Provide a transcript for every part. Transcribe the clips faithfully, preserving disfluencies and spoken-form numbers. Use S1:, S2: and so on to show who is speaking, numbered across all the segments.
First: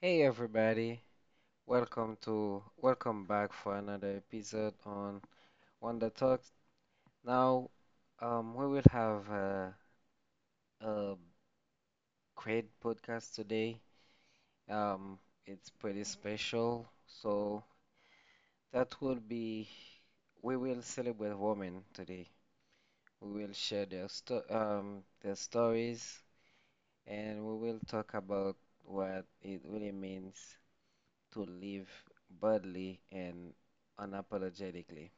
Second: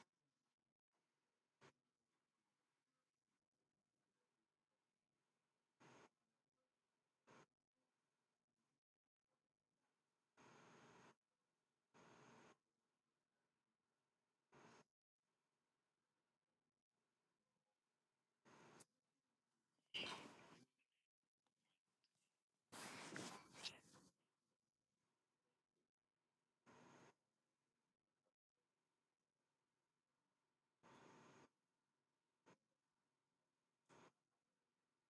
S1: Hey everybody, welcome to welcome back for another episode on Wonder Talks. Now, um, we will have a, a great podcast today. Um, it's pretty special, so that will be we will celebrate women today. We will share their sto- um their stories, and we will talk about what it really means to live boldly and unapologetically.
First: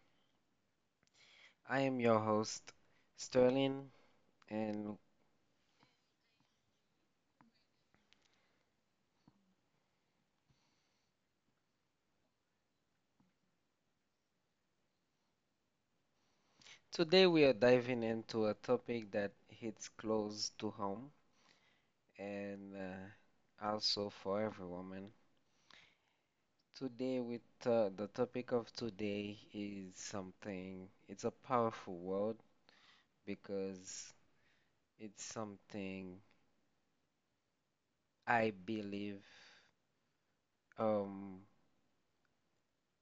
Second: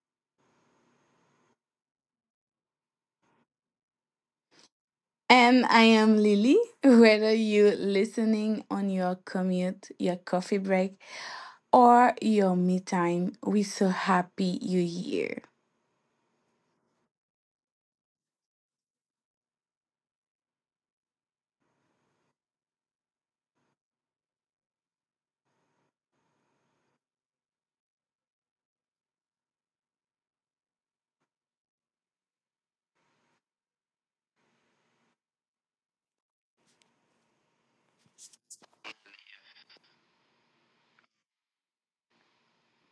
S1: I am your host, Sterling, and
S2: And I am Lily. Whether you are listening on your commute, your coffee break, or your me time, we're so happy you're here.
S1: today we are diving into a topic that hits close to home and uh, also for every woman. Today, with uh, The topic of today is something, it's a powerful word because it's something I believe, um,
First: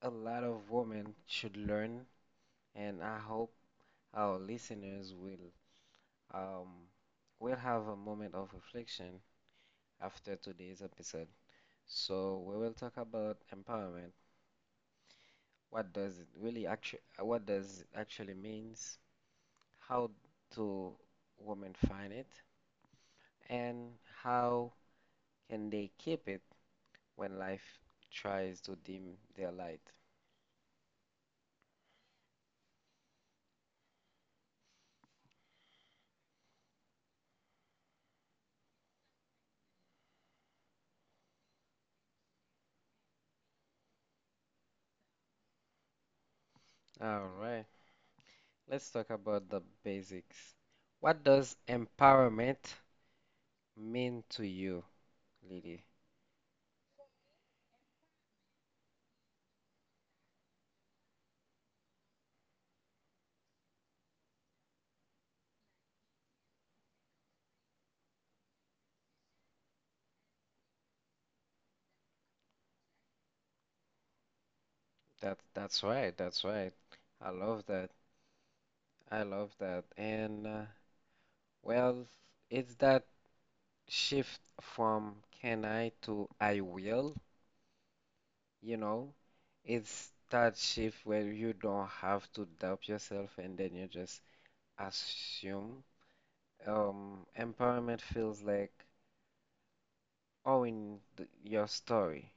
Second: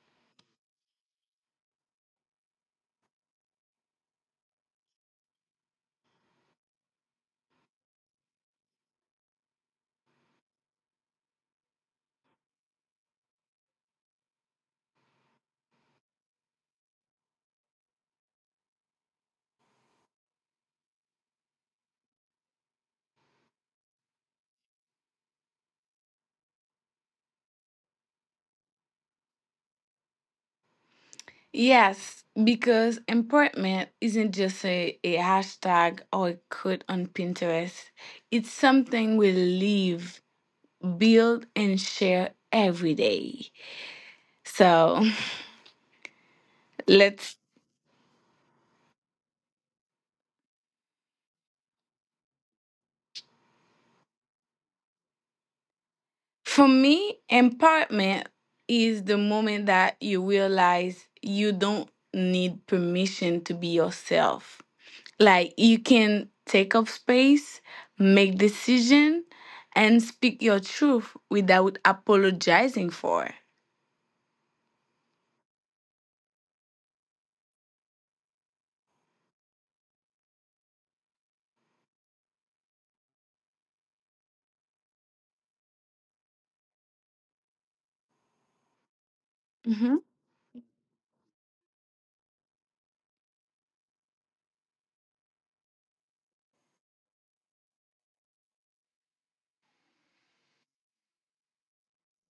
S1: a lot of women should learn, and I hope our listeners will, um, will have a moment of reflection after today's episode. So we will talk about empowerment. What does it really actually what does it actually means? How do women find it? And how can they keep it when life tries to dim their light?
S2: Yes, because empowerment isn't just a, a hashtag or a quote on Pinterest. It's something we live, build, and share every day. So
S1: All
S2: let's.
S1: right. Let's talk about the basics. What does empowerment mean to you, Lily?
S2: For me, empowerment is the moment that you realize you don't need permission to be yourself. Like you can take up space, make decision, and speak your truth without apologizing for.
S1: That that's right. That's right. I love that. I love that. And uh, well, it's that shift from can I to I will, you know?
S2: Hmm.
S1: It's that shift where you don't have to doubt yourself and then you just assume. Um, empowerment feels like owning the, your story,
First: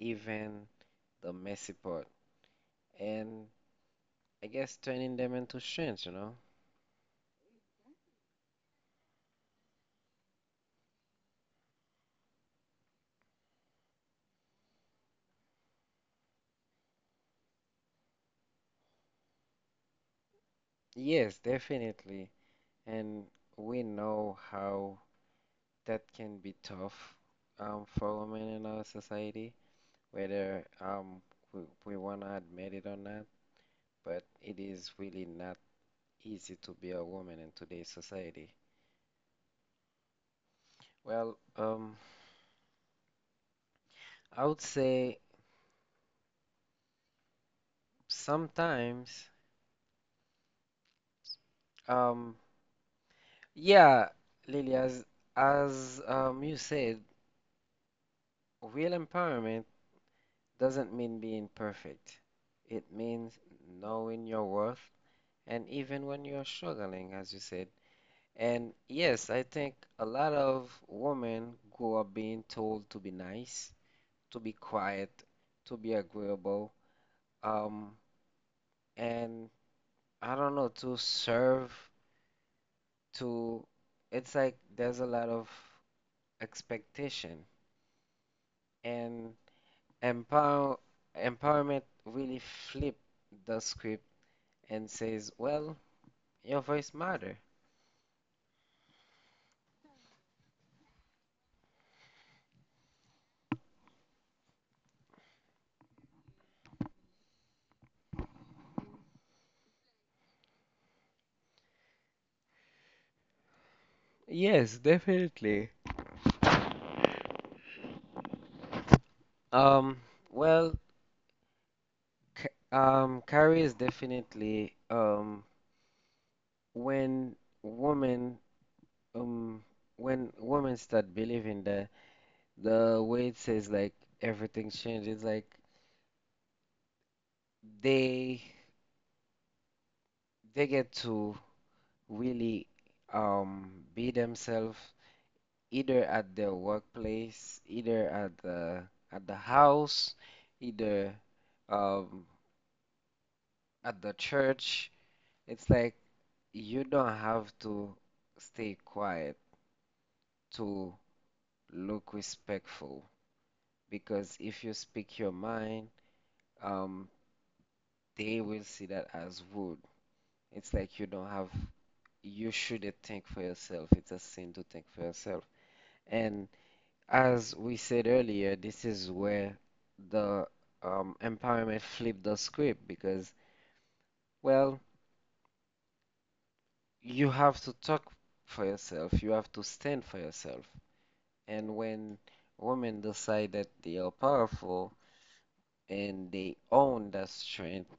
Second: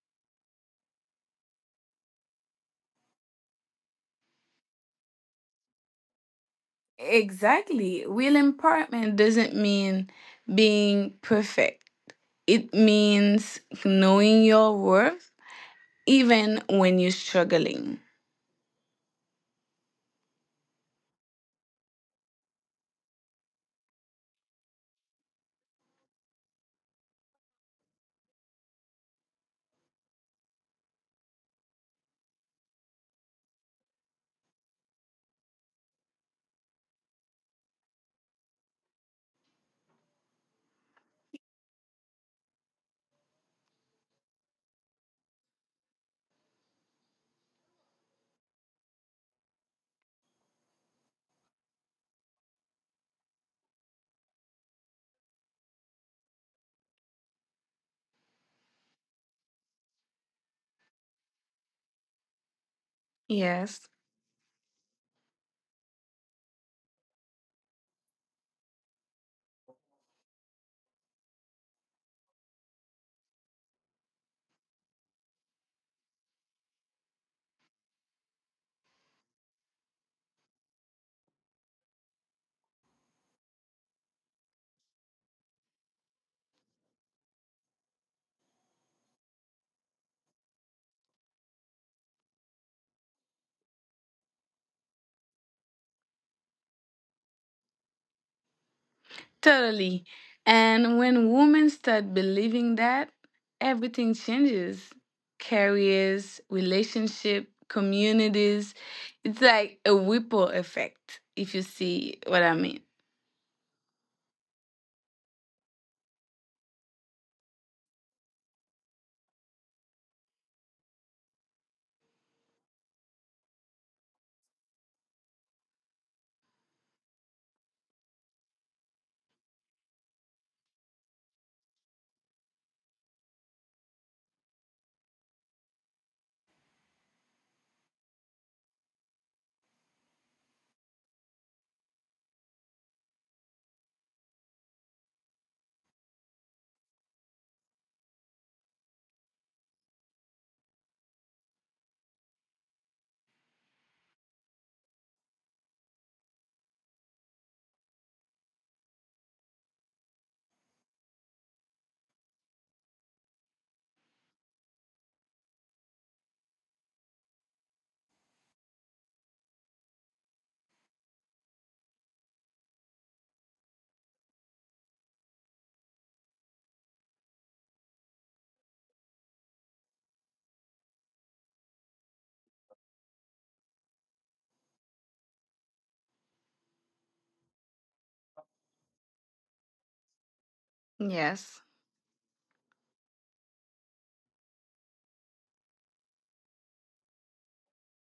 S1: even the messy part, and I guess turning them into strengths, you know?
S2: Exactly. Real empowerment doesn't mean being perfect. It means knowing your worth even when you're struggling.
S1: Yes, definitely. And we know how that can be tough, um, for women in our society, whether um we, we want to admit it or not, but it is really not easy to be a woman in today's society. Well, um, I would say sometimes, um, yeah, Lily, as as um you said, real empowerment doesn't mean being perfect. It means
S2: Yes.
S1: knowing your worth, and even when you're struggling, as you said. And yes, I think a lot of women grow up being told to be nice, to be quiet, to be agreeable, um, and I don't know, to serve, to, it's like there's a lot of expectation and empower empowerment really flip the script and says, well, your voice matter.
S2: Totally. And when women start believing that, everything changes: careers, relationship, communities. It's like a ripple effect, if you see what I mean.
S1: Yes, definitely. Um, well, K- um, Carrie is definitely, um when women, um when women start believing that. The way it says, like everything changes, like they they get to really um be themselves either at their workplace, either at the at the house, either um at the church. It's like you don't have to stay quiet to look respectful because if you speak your mind, um they will see that as rude. It's like you don't have You should think for yourself. It's a sin to think for yourself. And as we said earlier, this is where the, um, empowerment flipped the script because, well, you have to talk for yourself, you have to stand for yourself.
S2: Yes.
S1: And when women decide that they are powerful and they own that strength,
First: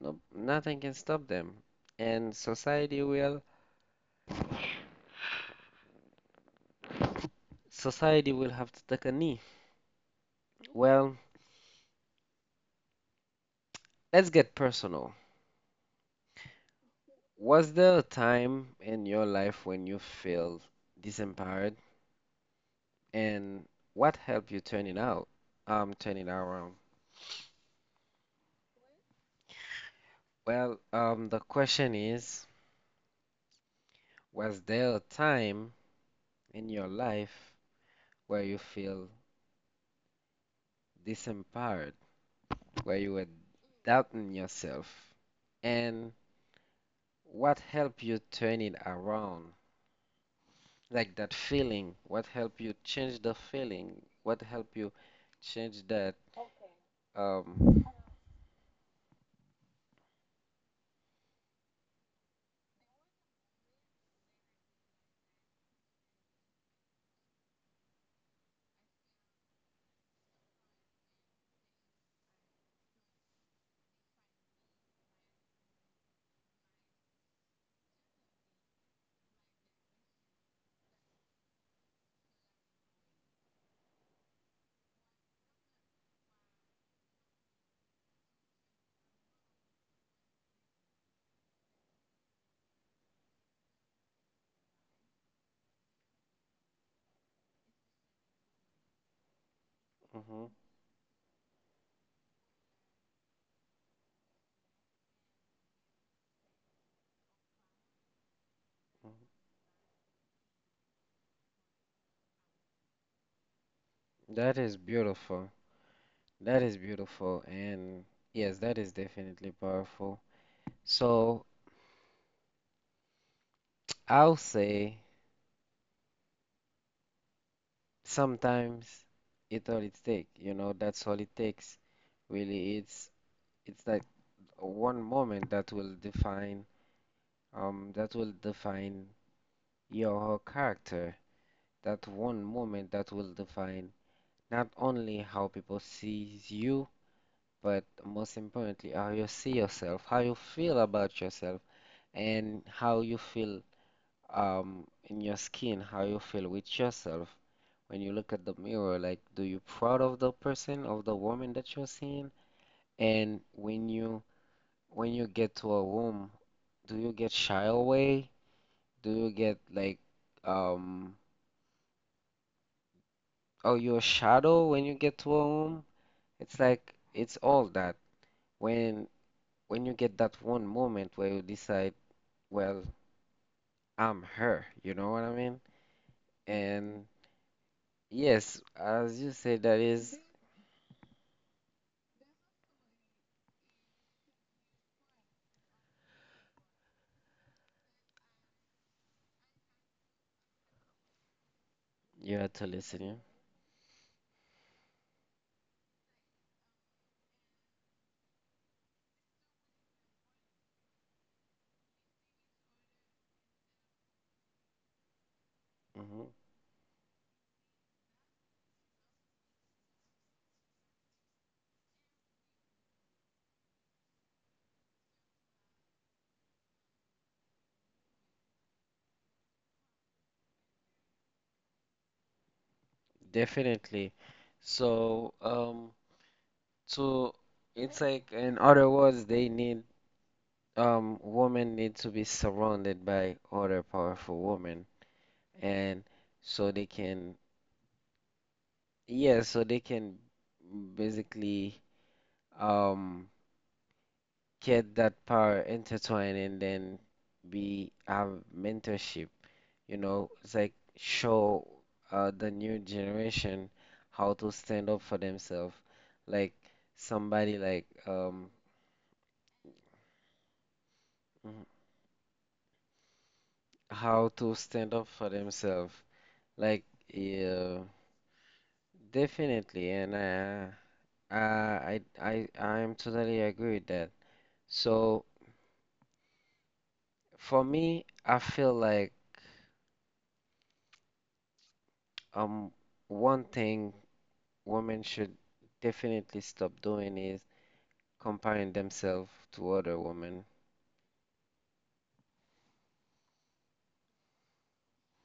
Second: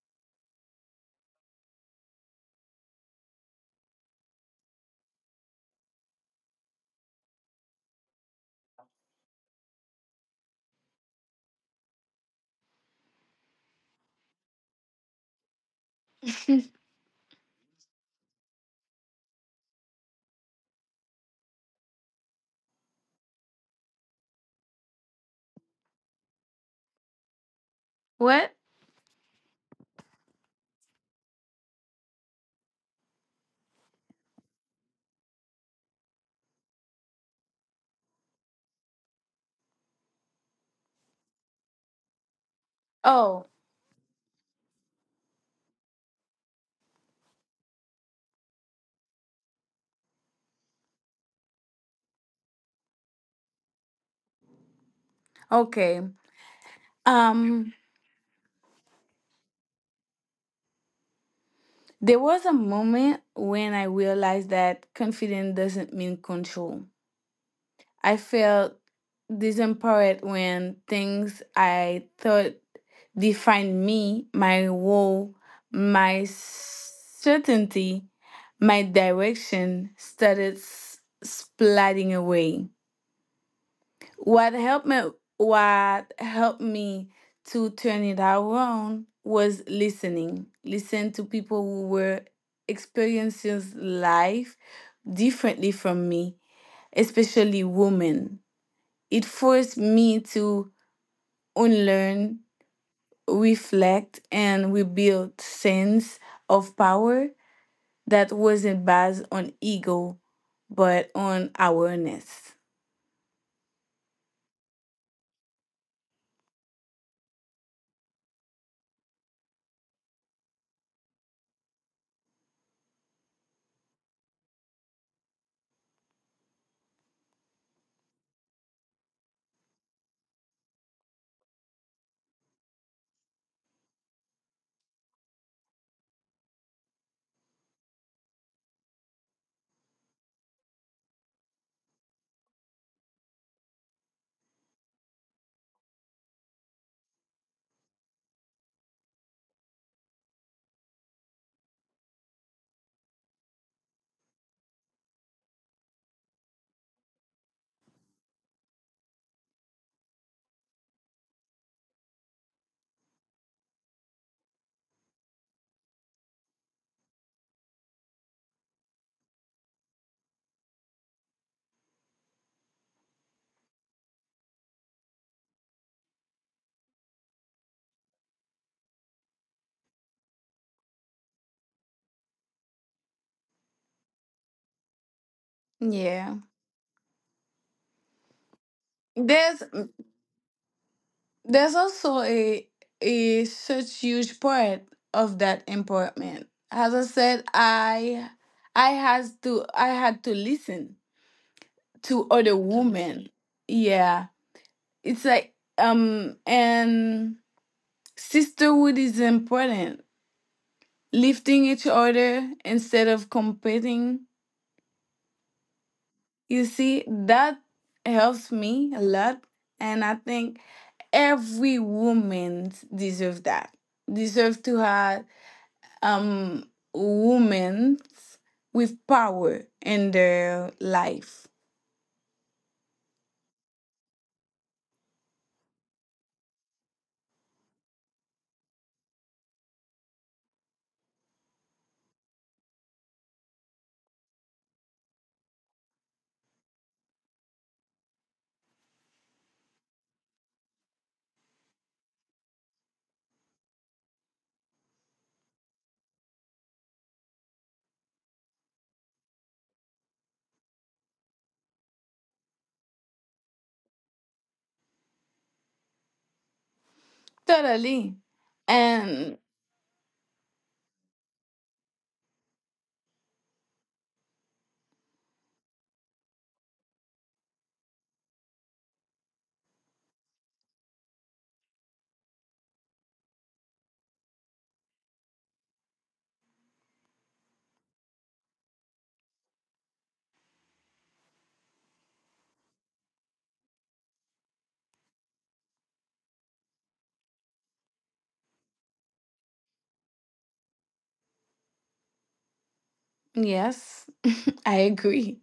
S1: no, nothing can stop them. And society will, society will have to take a knee. Well, let's get personal. Was there a time in your life when you felt disempowered, and what helped you turn it out, um, turn it around?
S2: What?
S1: Well, um, the question is, was there a time in your life where you feel disempowered, where you were
S2: Oh,
S1: doubting yourself, and what helped you turn it around? Like that feeling, what helped you change the feeling? What helped you change that,
S2: okay.
S1: um,
S2: Um, there was a moment when I realized that confidence doesn't mean control. I felt disempowered when things I thought defined me, my role, my certainty, my direction started s- splitting away. What helped me what helped me to turn it around was listening. Listen to people who were experiencing life differently from me, especially women. It forced me
S1: mhm,
S2: to unlearn, reflect, and rebuild sense of power that wasn't
S1: mhm.
S2: based on ego but on awareness.
S1: That is beautiful. That is beautiful. And yes, that is definitely powerful. So I'll say sometimes, it all it takes, you know, that's all it takes. Really, it's it's that one moment that will define, um that will define your character. That one moment that will define not only how people sees you, but most importantly, how you see yourself, how you feel about yourself and how you feel, um in your skin, how you feel with yourself when you look at the mirror. Like, do you proud of the person, of the woman that you're seeing? And when you when you get to a room, do you get shy away? Do you get like, um oh you're a shadow when you get to a room? It's like it's all that. When when you get that one moment where you decide, well, I'm her, you know what I mean?
S2: Yeah.
S1: And yes, as
S2: There's
S1: you say, that is,
S2: there's also a a such huge part of that empowerment. As I said, I I had to I had to listen to other
S1: you're
S2: women.
S1: totally listening.
S2: Yeah. It's like um and Sisterhood is important. Lifting each other instead of competing. You
S1: Hmm.
S2: see, that helps me a lot. And I think every woman deserves that. Deserve to have um women with power in their life.
S1: Definitely. So, um, to it's like in other words, they need, um women need to be surrounded by other powerful women, and so they can yeah, so they can basically, um get that power intertwined and then be have mentorship, you know, it's like show uh, the new generation how to stand up for themselves. Like
S2: Totally.
S1: somebody like, um
S2: And
S1: mhm, how to stand up for themselves. Like yeah, definitely, and uh, I I I I am totally agree with that. So for me, I feel like, um one thing women should definitely stop doing is comparing themselves to other women.
S2: yes, I agree.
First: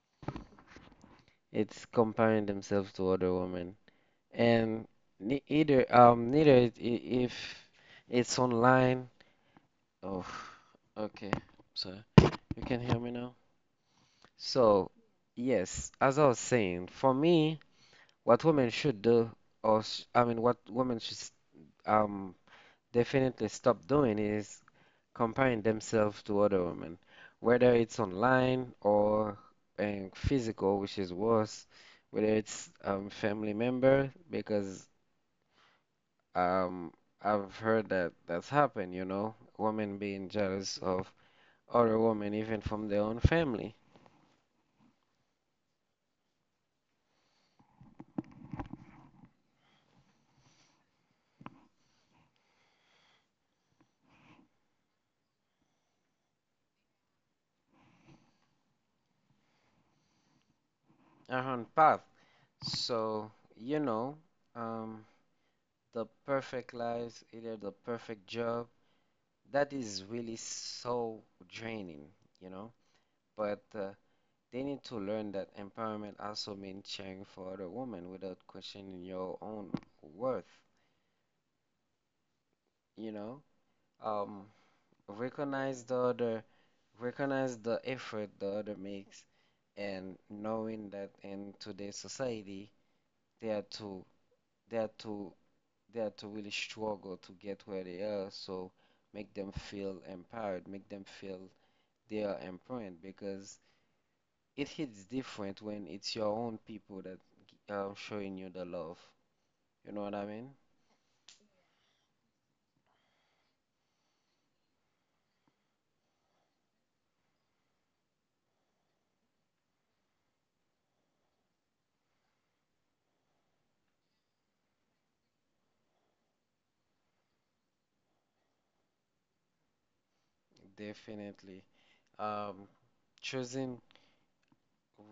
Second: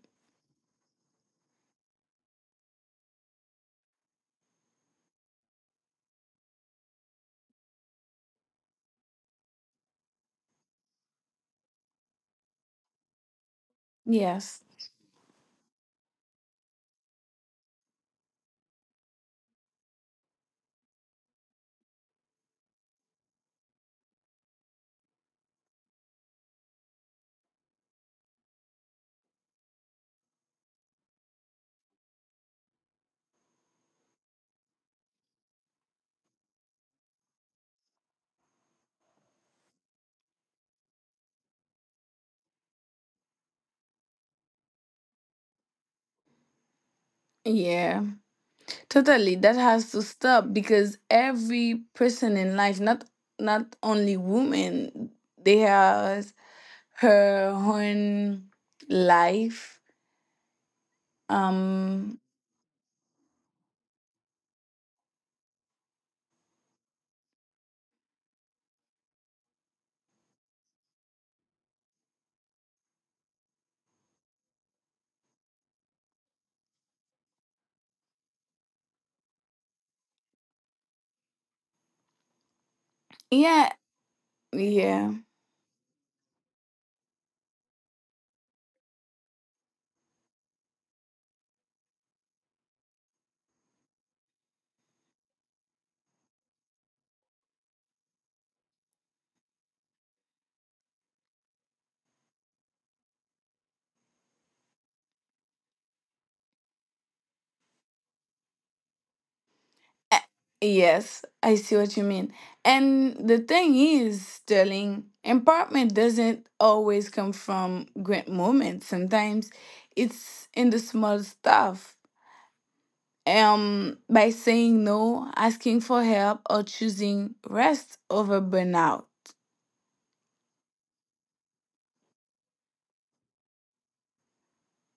S1: It's comparing themselves to other women and ne- either um neither it, I- if it's online. Oh, okay, so you can hear me now.
S2: Yes.
S1: So yes, as I was saying, for me, what women should do, or s- I mean what women should s- um definitely stop doing is comparing themselves to other women, whether it's online or, um, physical, which is worse, whether it's, um, family member, because, um, I've heard that that's happened, you know, women being jealous of other women, even from their own family,
S2: Yeah. Totally, that has to stop because every person in life, not not only women, they has her own life.
S1: their own
S2: Um,
S1: path. So, you know, um, the perfect lives, either the perfect job, that is really so draining, you know. But uh, they need to learn that empowerment also means caring for other women without questioning your own worth, you
S2: yeah,
S1: know? Um,
S2: yeah,
S1: Recognize the other, recognize the effort the other makes, and knowing that in today's society, they are to, they are to, they are to really struggle to get where they are, so make them feel empowered, make them feel they are important because it hits different when it's your own people that, um, showing you the love. You know
S2: Eh,
S1: what I mean?
S2: yes, I see what you mean. And the thing is, Sterling, empowerment doesn't always come from great moments. Sometimes it's in the small stuff, um by saying no, asking for help, or choosing rest over burnout.
S1: Definitely. Um, Choosing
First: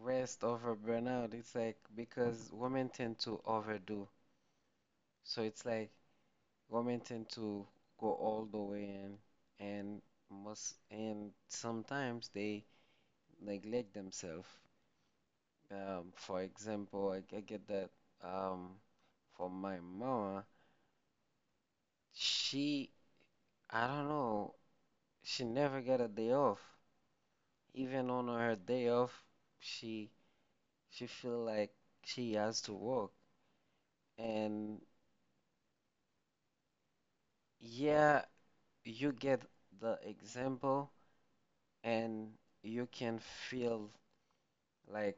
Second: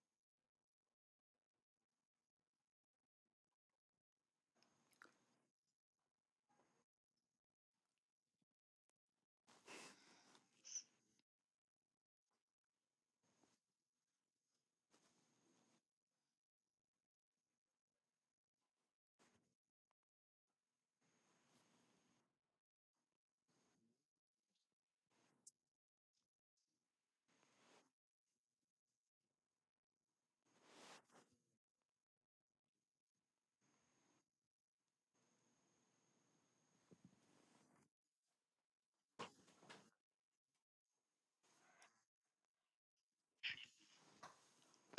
S1: rest over burnout, it's like because women tend to overdo. So it's like women tend to go all the way in and must and sometimes they neglect themselves. Um, for example, I, I get that, um, from my mama. She, I don't know, she never got a day off. Even on her day off, she she feel like she has to work. And yeah, you get the example and you can feel like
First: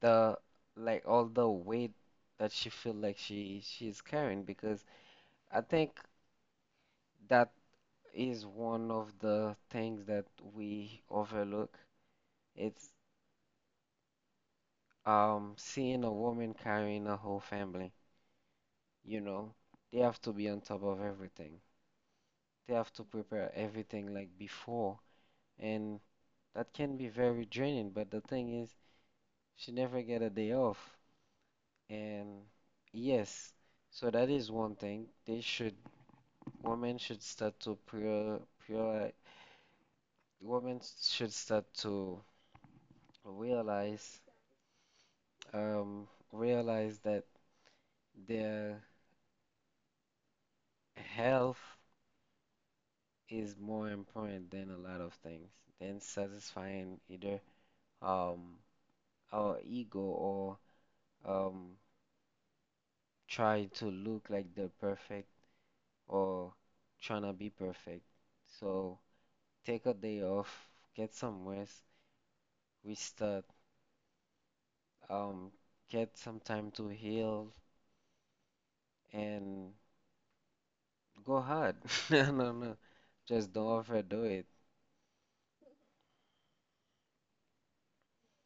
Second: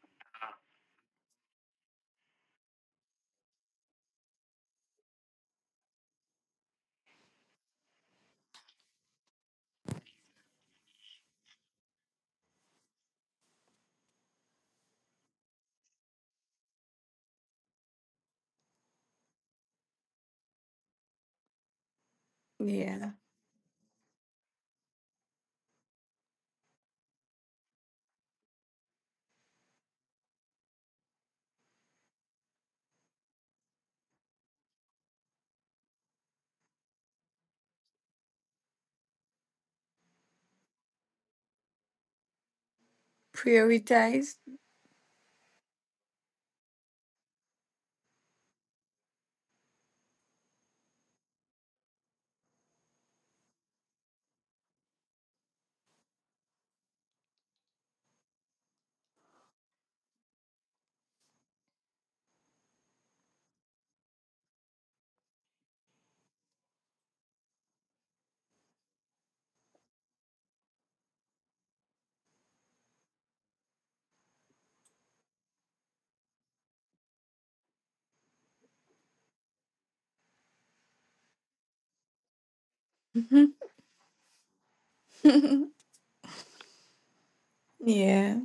S1: the like all the weight that she feel like she she's carrying because I think that is one of the things that we overlook. It's, um seeing a woman carrying a whole family, you know. They have to be on top of everything. They have to
S2: Yeah.
S1: prepare everything like before and that can be very draining. But the thing is, she never get a day off. And yes, so that is one thing. They should, women should start to prior, prior, women should start to realize,
S2: Prioritize.
S1: um, realize that their health is more important than a lot of things, than satisfying either, um our ego or, um try to look like the perfect or trying to be perfect. So take a day off, get some rest, restart, um, get some time to heal, and go hard. No, no, no. Just don't overdo it.
S2: Yeah.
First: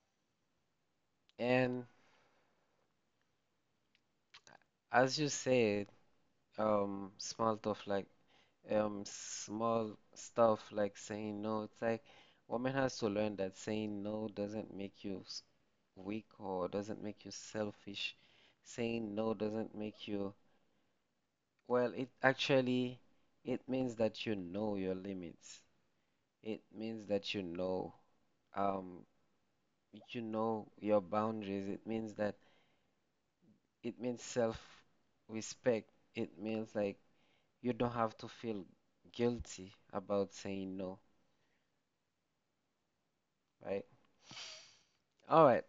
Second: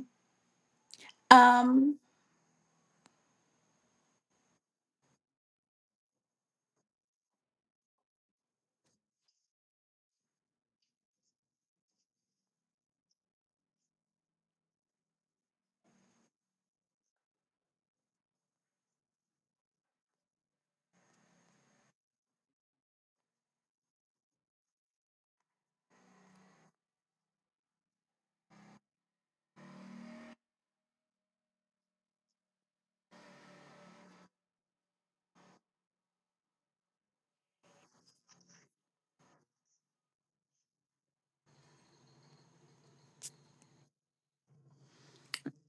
S1: And
S2: Um
S1: as you said, um, small stuff like um, small stuff like saying no. It's like woman has to learn that saying no doesn't make you s- weak or doesn't make you selfish. Saying no doesn't make you Well, it actually it means that you know your limits. It means that you know, um you know your boundaries. It means that it means self-respect. It means like you don't have to feel guilty about saying no, right? All right.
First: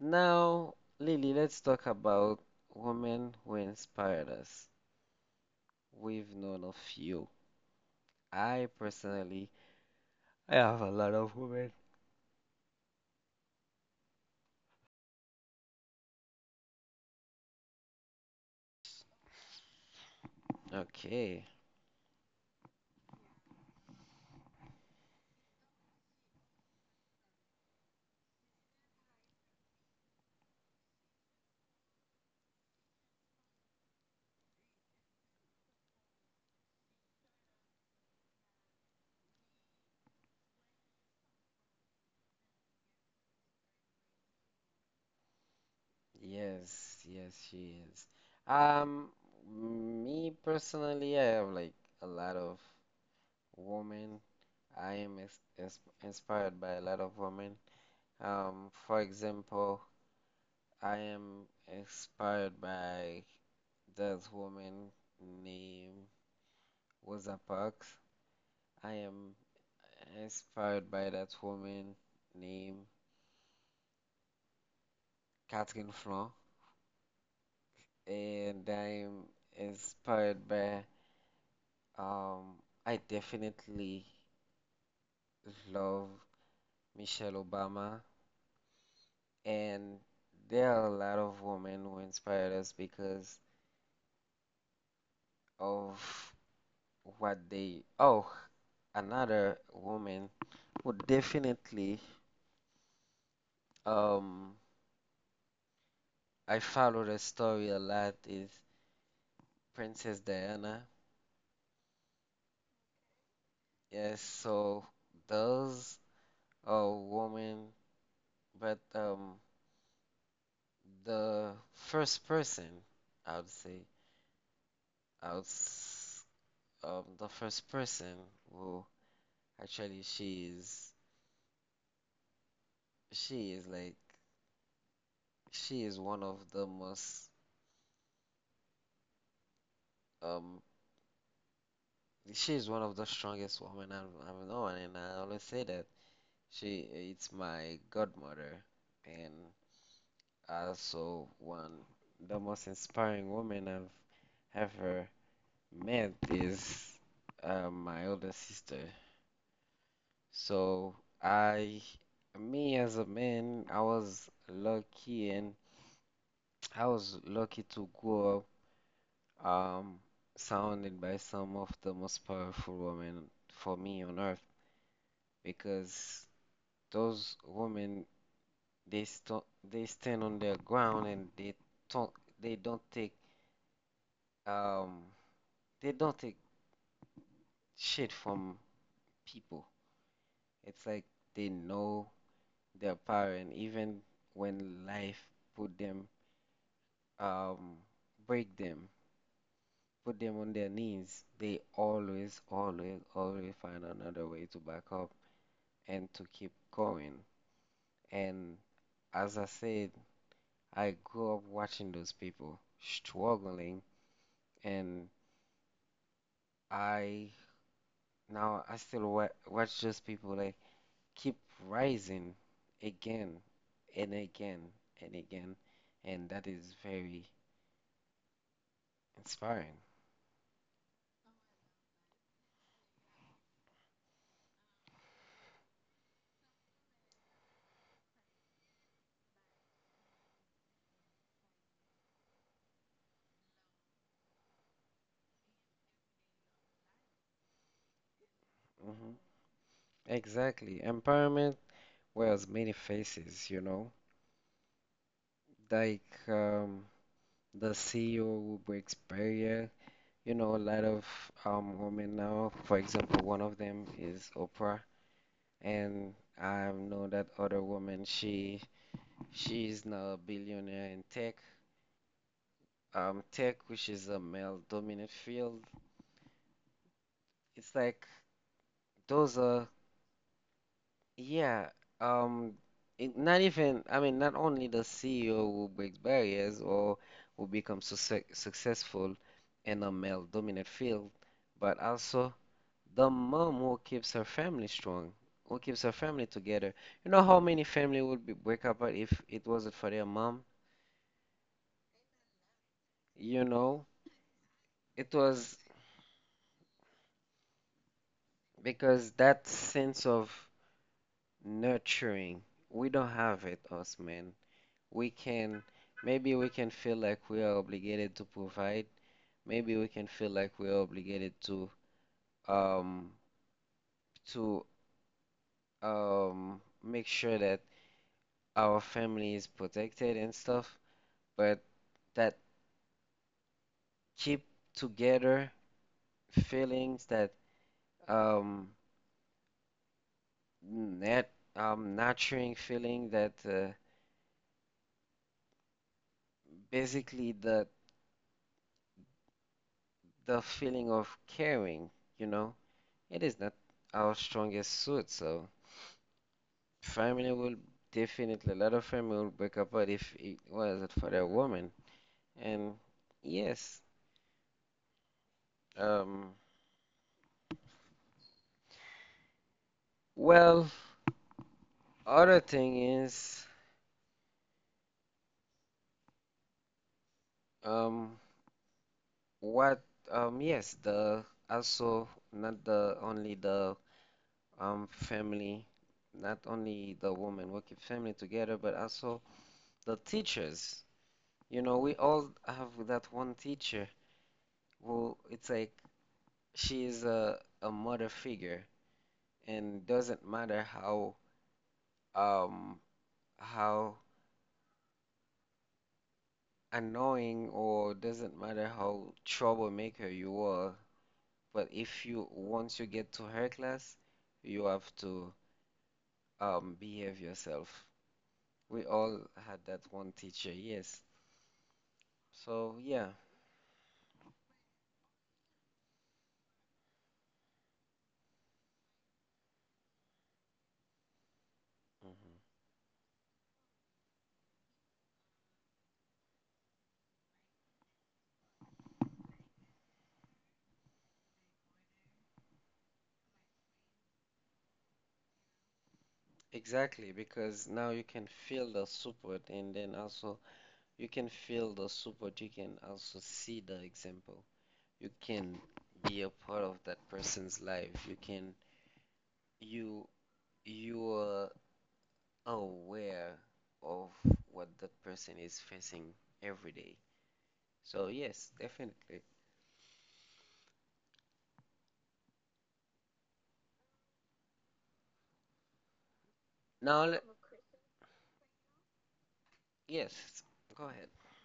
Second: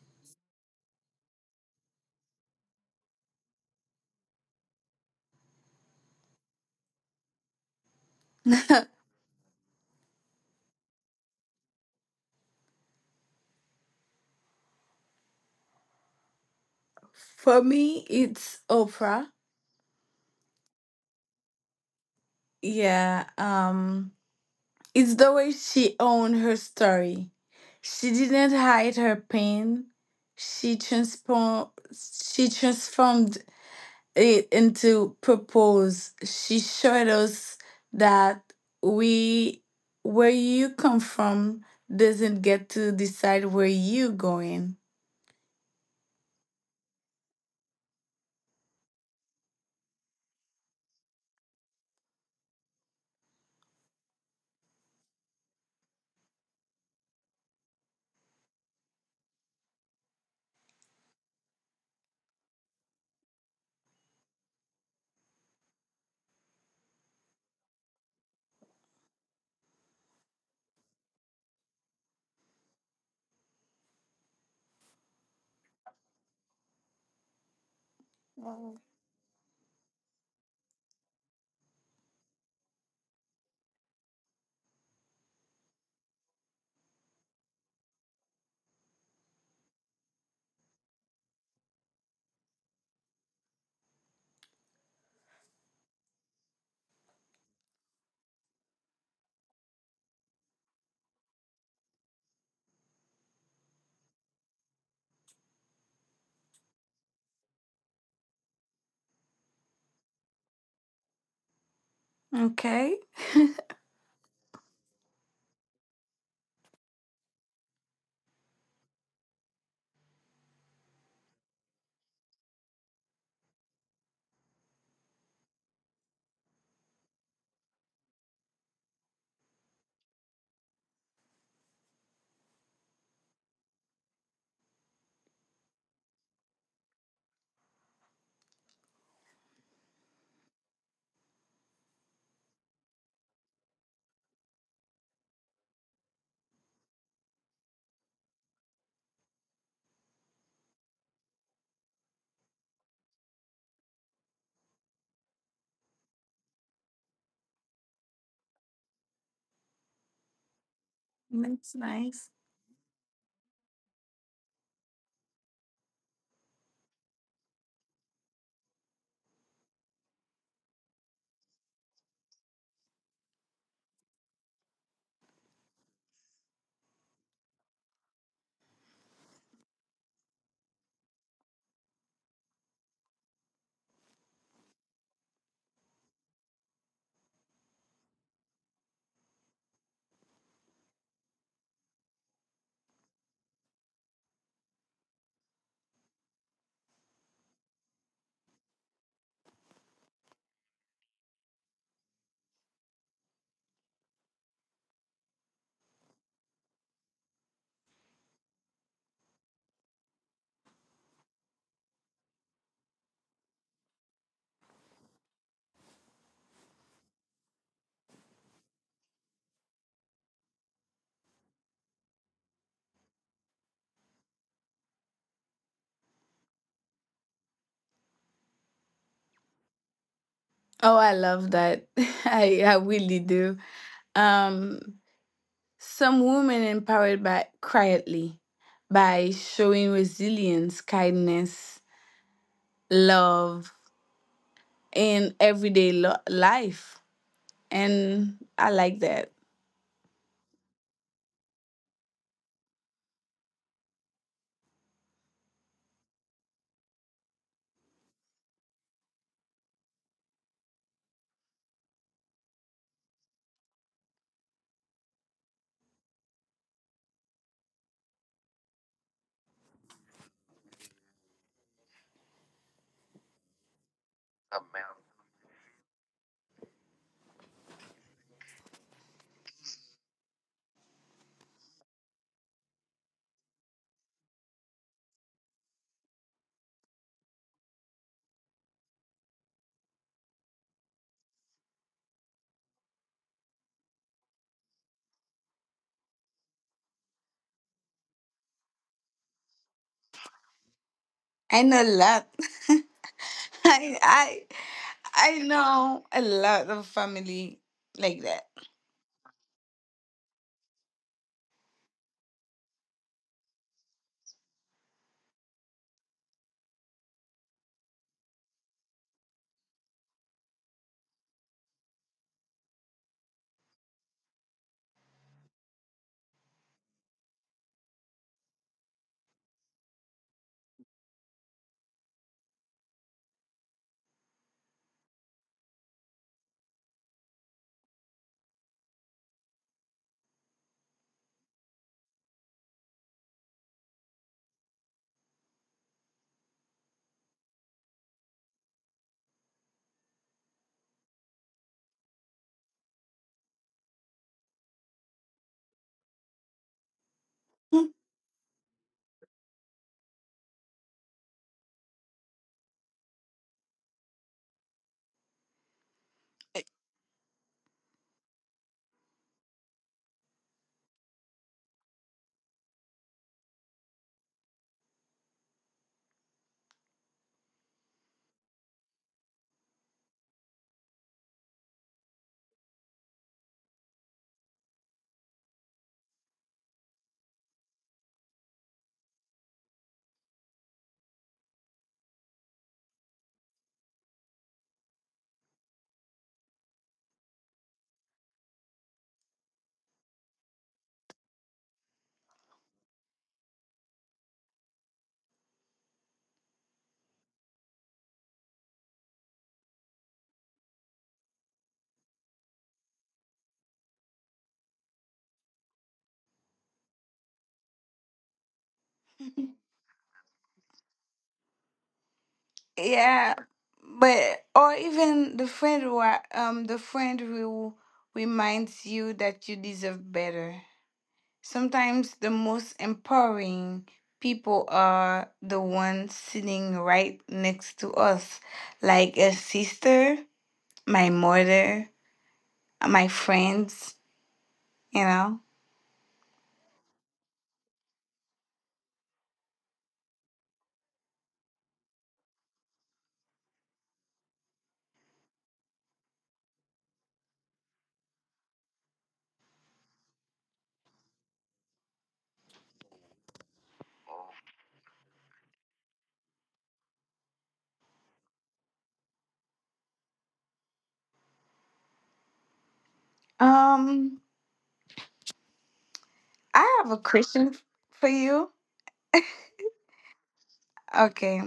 S1: Now, Lily, let's talk about women who inspired us. We've known a few. I personally, I have a lot of women.
S2: for me it's Oprah.
S1: Okay.
S2: Yeah. Um it's the way she owned her story. She didn't hide her pain. She transformed she transformed it, and to propose, she showed us that we, where you come from, doesn't get to decide where you going.
S1: Yes, yes, she is. Um, Me personally, I have like a lot of women. I am ins ins inspired by a lot of women. Um, for example, I am inspired by this woman named Rosa Parks. I am inspired by that woman named Catherine Flon, and
S2: Mm.
S1: I am inspired by, Um, I definitely love Michelle Obama, and there are a lot of women who inspired us because of what they. Oh, another woman who definitely, um I followed her story a lot is Princess Diana.
S2: Okay,
S1: Yes, so those are women, but um the first person I would say, I would s- um the first person who actually she is she is like she is one of the most, um she is one of the strongest women I've I've known and I always say that she it's my godmother and also one the most inspiring woman I've ever met is uh, my older sister. So
S2: that's
S1: I
S2: nice.
S1: Me as a man, I was lucky, and I was lucky to grow up um, surrounded by some of the most powerful women for me on earth, because those women they st they stand on their ground and they don't they don't take um they don't take shit from people. It's like they know their power, and even when life put them, um break them, put them on their knees, they always, always, always find another way to back up and to keep going. And as I said, I grew up watching those people struggling, and I now I still wa- watch those people like keep rising again and again and again, and that is very inspiring.
S2: Oh, I love that. I I really do. Um, some women empowered by quietly, by showing resilience, kindness, love in everyday lo- life, and I like
S1: Hmm.
S2: that.
S1: Exactly. Empowerment wears many faces, you know. Like, um, the C E O who breaks barrier. You know, a lot of um, women now, for example, one of them is Oprah, and I know that other woman, she she is now a billionaire in tech. Um, tech, which is a male-dominant field. It's like those are, yeah, um, it, not even, I mean, not only the C E O who breaks barriers or who becomes success successful in a male-dominant field, but also the mom who keeps her family strong, who keeps her family together. You know how many family would be break up if it wasn't for their mom?
S2: I know a lot.
S1: You
S2: I
S1: know,
S2: I
S1: it
S2: I
S1: was
S2: know a lot of family like that.
S1: because that sense of nurturing, we don't have it, us men. We can, maybe we can feel like we are obligated to provide. Maybe we can feel like we are obligated to um to um make sure that our family is protected and stuff. But that keep together feelings that um nat um nurturing feeling that uh, basically the the feeling of caring, you know, it is not our strongest suit. So family will definitely a lot of family will break apart if it wasn't for the woman. And yes, um, well, other thing is um what um yes the also not the only the um, family, not only the woman we keep family together, but also the teachers. You know, we all have that one teacher who it's like she is a, a mother figure, and doesn't matter how um how annoying, or doesn't matter how troublemaker you are, but if you once you get to her class, you have to um behave yourself. We all had that one teacher, yes. So yeah.
S2: Yeah, but or even the friend who are, um the friend who reminds you that you deserve better. Sometimes the
S1: Mhm.
S2: most empowering people are the ones sitting right next to us, like a sister, my mother, my friends. You know.
S1: Exactly, because now you can feel the support, and then also you can feel the support, you can also see the example. You can be a part of that person's life. You can you you are aware of what that person is facing every day. So yes, definitely.
S2: Um. I have a
S1: Now, le-
S2: question f- for you.
S1: yes, go ahead.
S2: Okay.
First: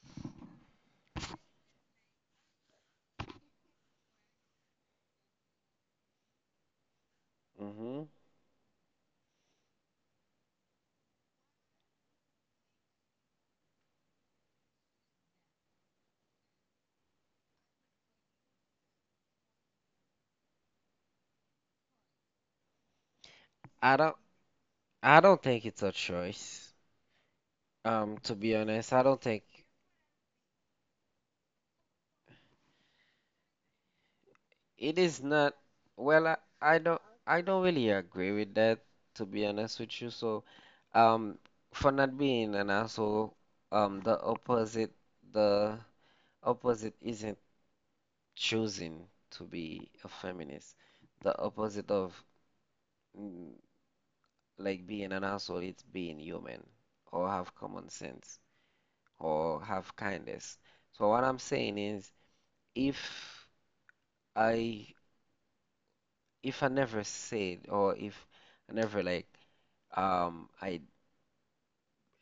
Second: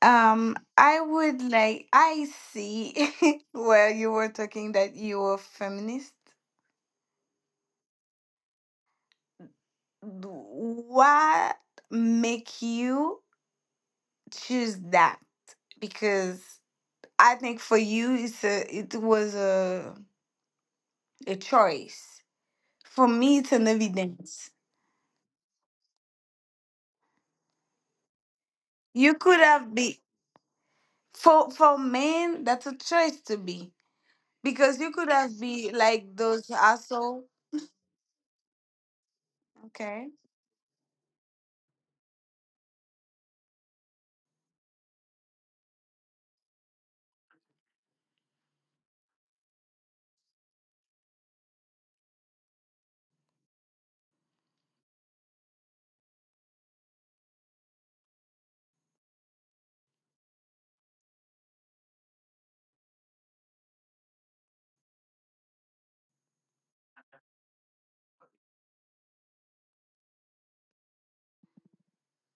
S2: Um, I would like, I see where you were talking that you were feminist.
S1: Hmm.
S2: What make you choose that? Because I think for you, it's a, it was a, a choice. For me, it's an
S1: I don't
S2: evidence.
S1: I don't think it's a choice. Um, to be honest, I
S2: You
S1: don't
S2: could
S1: think.
S2: have be for, for men, that's a choice to be. Because you
S1: It
S2: could
S1: is
S2: have
S1: not,
S2: be like
S1: well, I,
S2: those
S1: I don't
S2: asshole.
S1: I don't really agree with that, to be honest with
S2: Okay.
S1: you. So, um, for not being an asshole, um, the opposite the opposite isn't choosing to be a feminist. The opposite of mm, like being an asshole, it's being human, or have common sense, or have kindness. So what I'm saying is, if I if I never said, or if I never like um, I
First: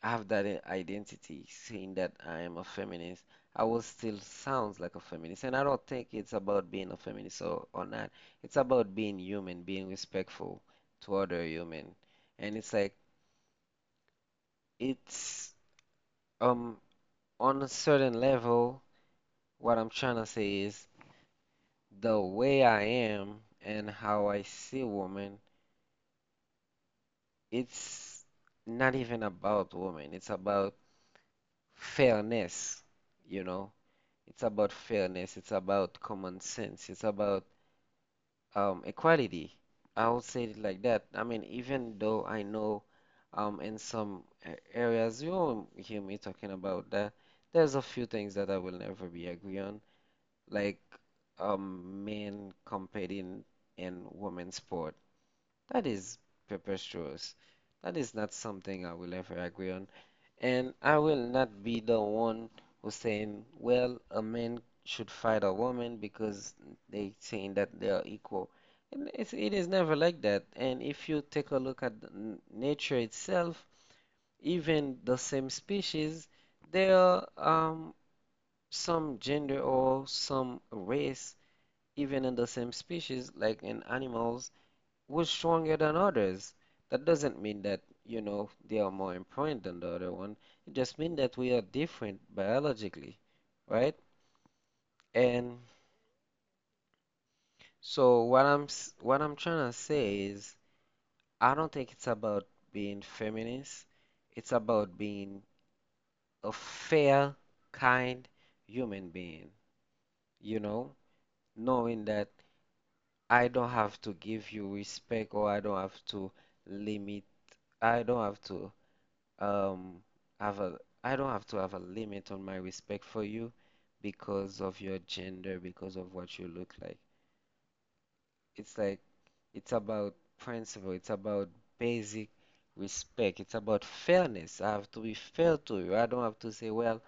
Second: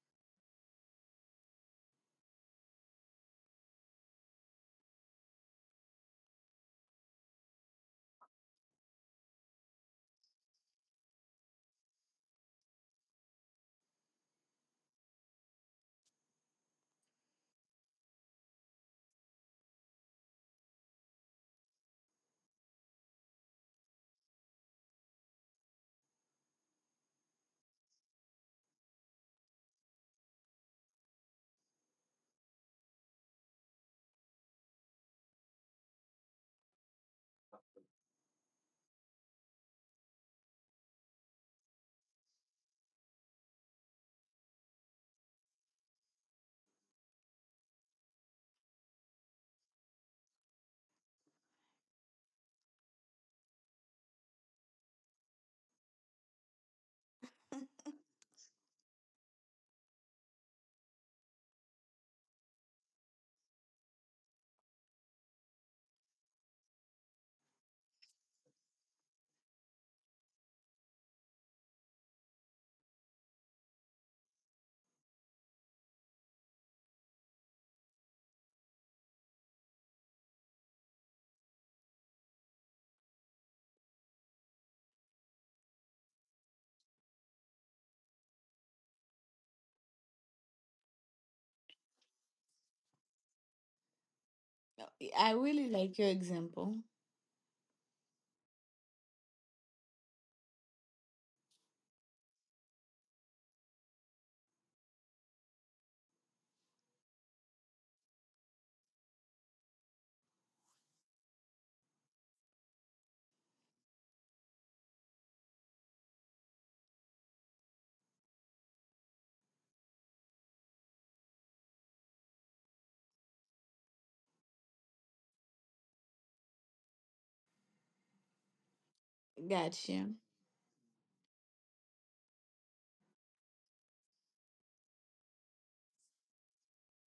S1: have that i- identity saying that I am a feminist, I will still sounds like a feminist. And I don't think it's about being a feminist or, or not. It's about being human, being respectful to other human. And it's like it's um on a certain level, what I'm trying to say is the way I am and how I see women, it's not even about women. It's about fairness, you know. It's about fairness. It's about common sense. It's about um, equality. I would say it like that. I mean, even though I know um, in some a- areas you won't hear me talking about that, there's a few things that I will never be agree on, like um, men competing in women's sport. That is preposterous. That is not something I will ever agree on. And I will not be the one who's saying, well, a man should fight a woman because they saying that they are equal. And it's, it is never like that. And if you take a look at the n- nature itself, even the same species, there are um, some gender or some race, even in the same species, like in animals, was stronger than others. That doesn't mean that, you know, they are more important than the other one. It just means that we are different biologically, right?
S2: I really
S1: And
S2: like your example.
S1: so what I'm s- what I'm trying to say is I don't think it's about being feminist. It's about being a fair, kind human being, you know, knowing that I don't have to give you respect, or I don't have to limit, I don't have to um have a I don't have to have a limit on my respect for you because of your gender, because of what you look like. It's like it's
S2: Gotcha.
S1: about principle, it's about basic respect, it's about fairness. I have to be fair to you. I don't have to say, well,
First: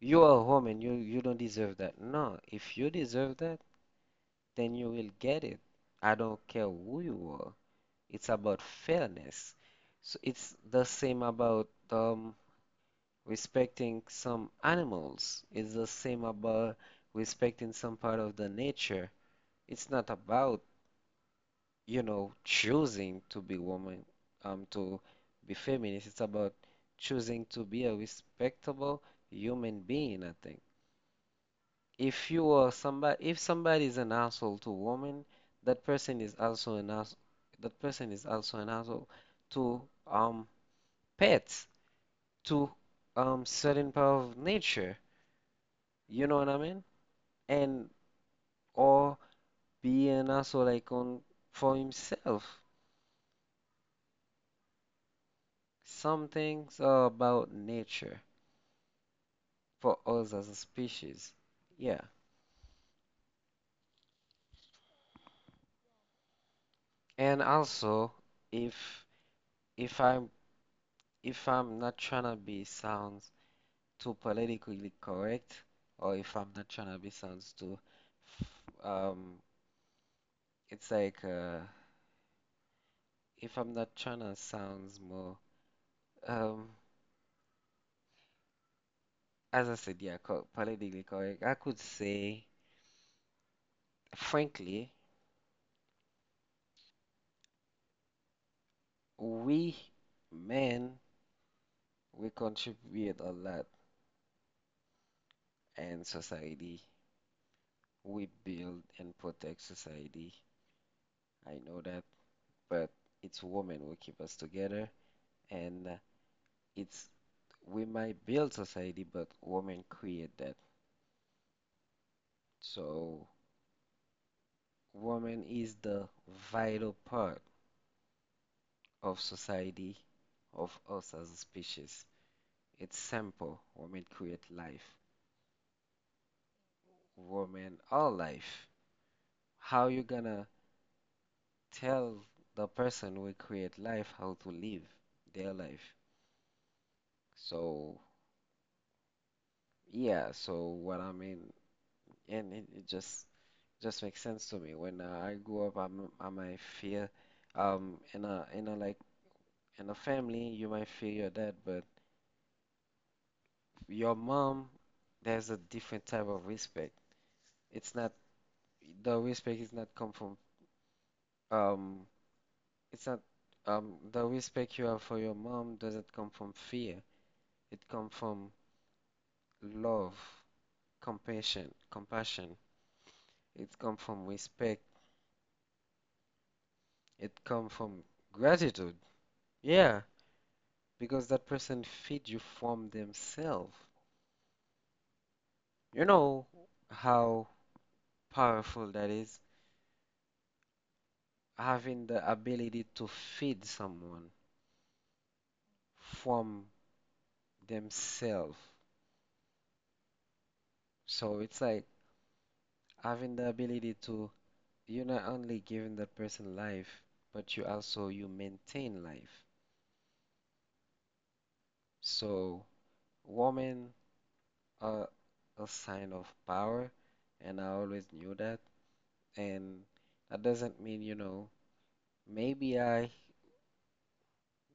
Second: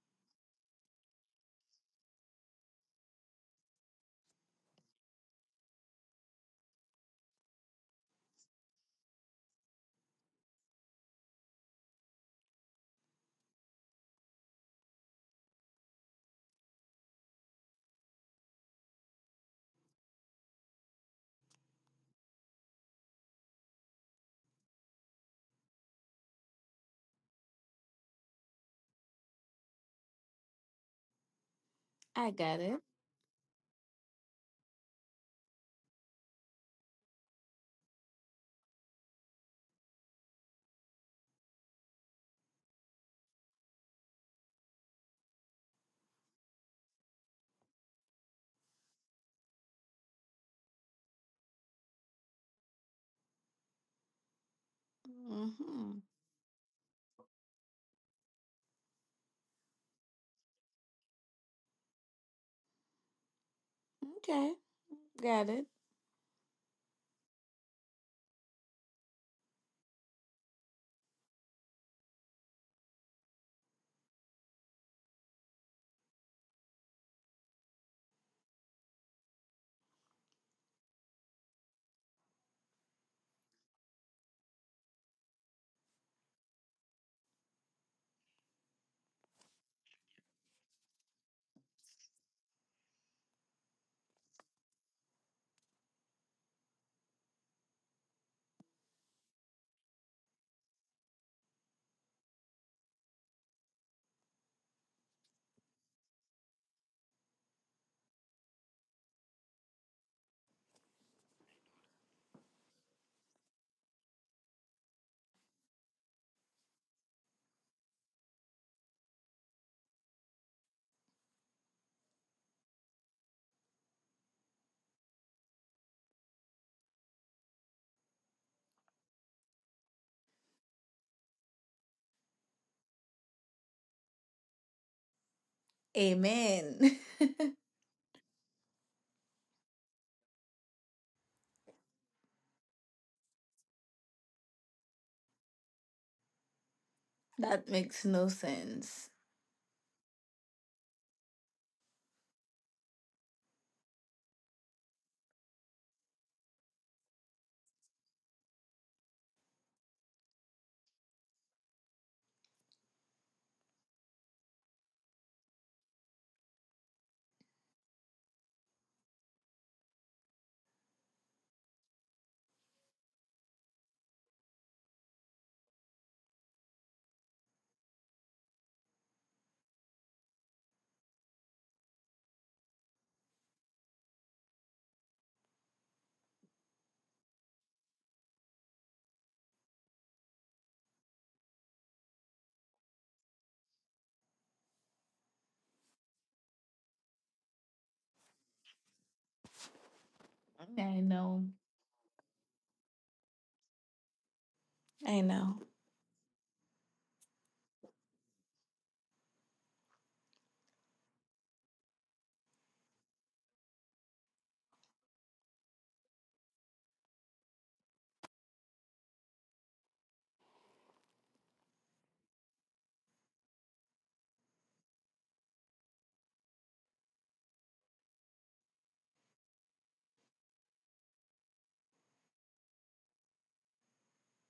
S1: you are a woman, you you don't deserve that. No, if you deserve that, then you will get it. I don't care who you are. It's about fairness. So it's the same about um. Respecting some animals is the same about respecting some part of the nature. It's not about, you know, choosing to be woman, um, to be feminist. It's about choosing to be a respectable human being, I think. If
S2: I
S1: you
S2: got
S1: are
S2: it.
S1: somebody, if somebody is an asshole to woman, that person is also an ass, that person is also an asshole to um pets, to um certain part of nature. You know what I mean? And or be an also like on for himself.
S2: Hmm.
S1: Some things are about nature for us as a species. Yeah.
S2: Okay. Got it.
S1: And also if if I'm if I'm not trying to be sounds too politically correct, or if I'm not trying to be sounds too um it's like uh if I'm not trying to sounds more um as I said, yeah, co politically correct, I could say frankly, we men, we contribute a lot in society. We build and protect society. I know that, but it's women who keep us together, and uh, it's we might build society, but women create that. So woman is the vital part of society, of us as a species. It's simple. Women create life.
S2: Amen.
S1: Women are life. How you gonna tell the person we create life how to live their life.
S2: That
S1: So
S2: makes no sense.
S1: yeah, so what I mean, and it, it just just makes sense to me. When uh, I grew up, I'm, I might feel um in a in a like in a family, you might feel your dad, but your mom, there's a different type of respect. It's not the respect is not come from um it's not um the respect you have for your mom doesn't come from fear. It comes from love. Compassion compassion, it come from respect, it come from gratitude, yeah, because that person feed you from themselves. You know how powerful that is,
S2: I know.
S1: having the ability to feed someone
S2: I know.
S1: from themselves. So it's like having the ability to you're not only giving that person life, but you also you maintain life. So woman, a, a sign of power, and I always knew that. And that doesn't mean, you know, maybe I,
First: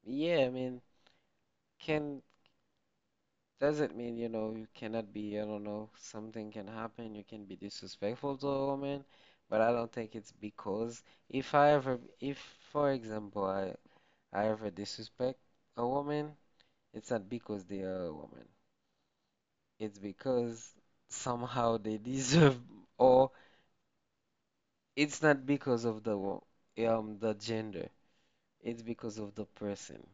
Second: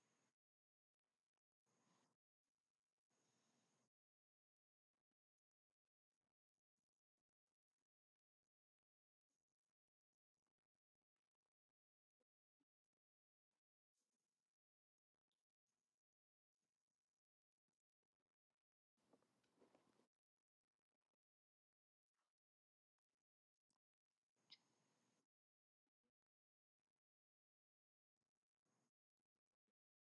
S1: yeah, I mean, can, doesn't mean, you know, you cannot be, I don't know, something can happen, you can be disrespectful to a woman, but I don't think it's because if I ever, if, for example, I, I ever disrespect a woman, it's not because they are a woman. It's because somehow they deserve or. It's not because of the wo- um the gender. It's because of the person.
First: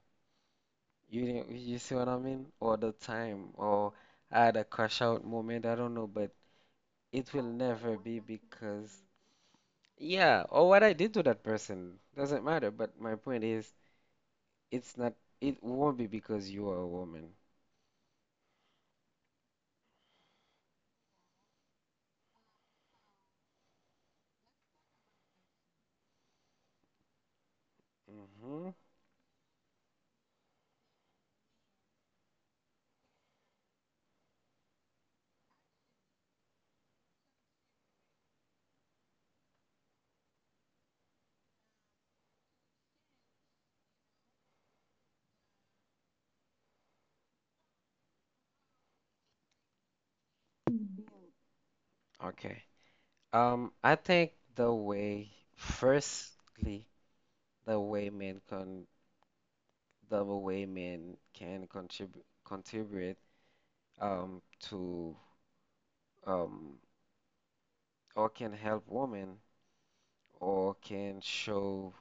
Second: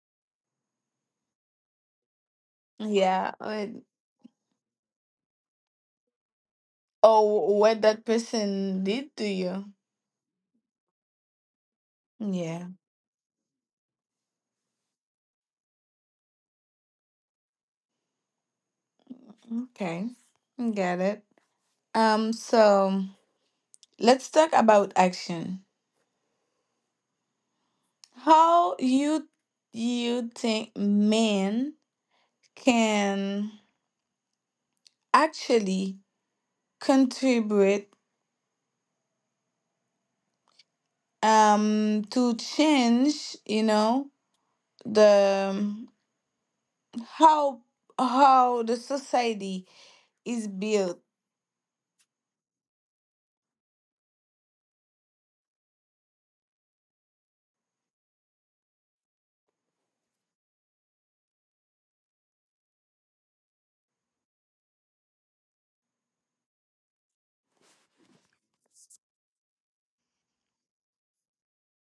S1: You know, you see what I mean? Or the
S2: Yeah.
S1: time,
S2: Or
S1: or I had a crash out moment. I don't know, but it will
S2: oh, what
S1: never
S2: that
S1: be
S2: person
S1: because
S2: did to you.
S1: yeah, or what I did to that person doesn't
S2: Yeah.
S1: matter. But my point is, it's not. It won't be because you are a woman.
S2: Okay. Got it. Um. So let's talk about action.
S1: Hmm.
S2: How you You think men can actually contribute um to change, you know, the um, how how the society is built.
S1: Okay. Um, I think the way, firstly, the way men can, the way men can contribute contribute um, to um, or can help women, or can show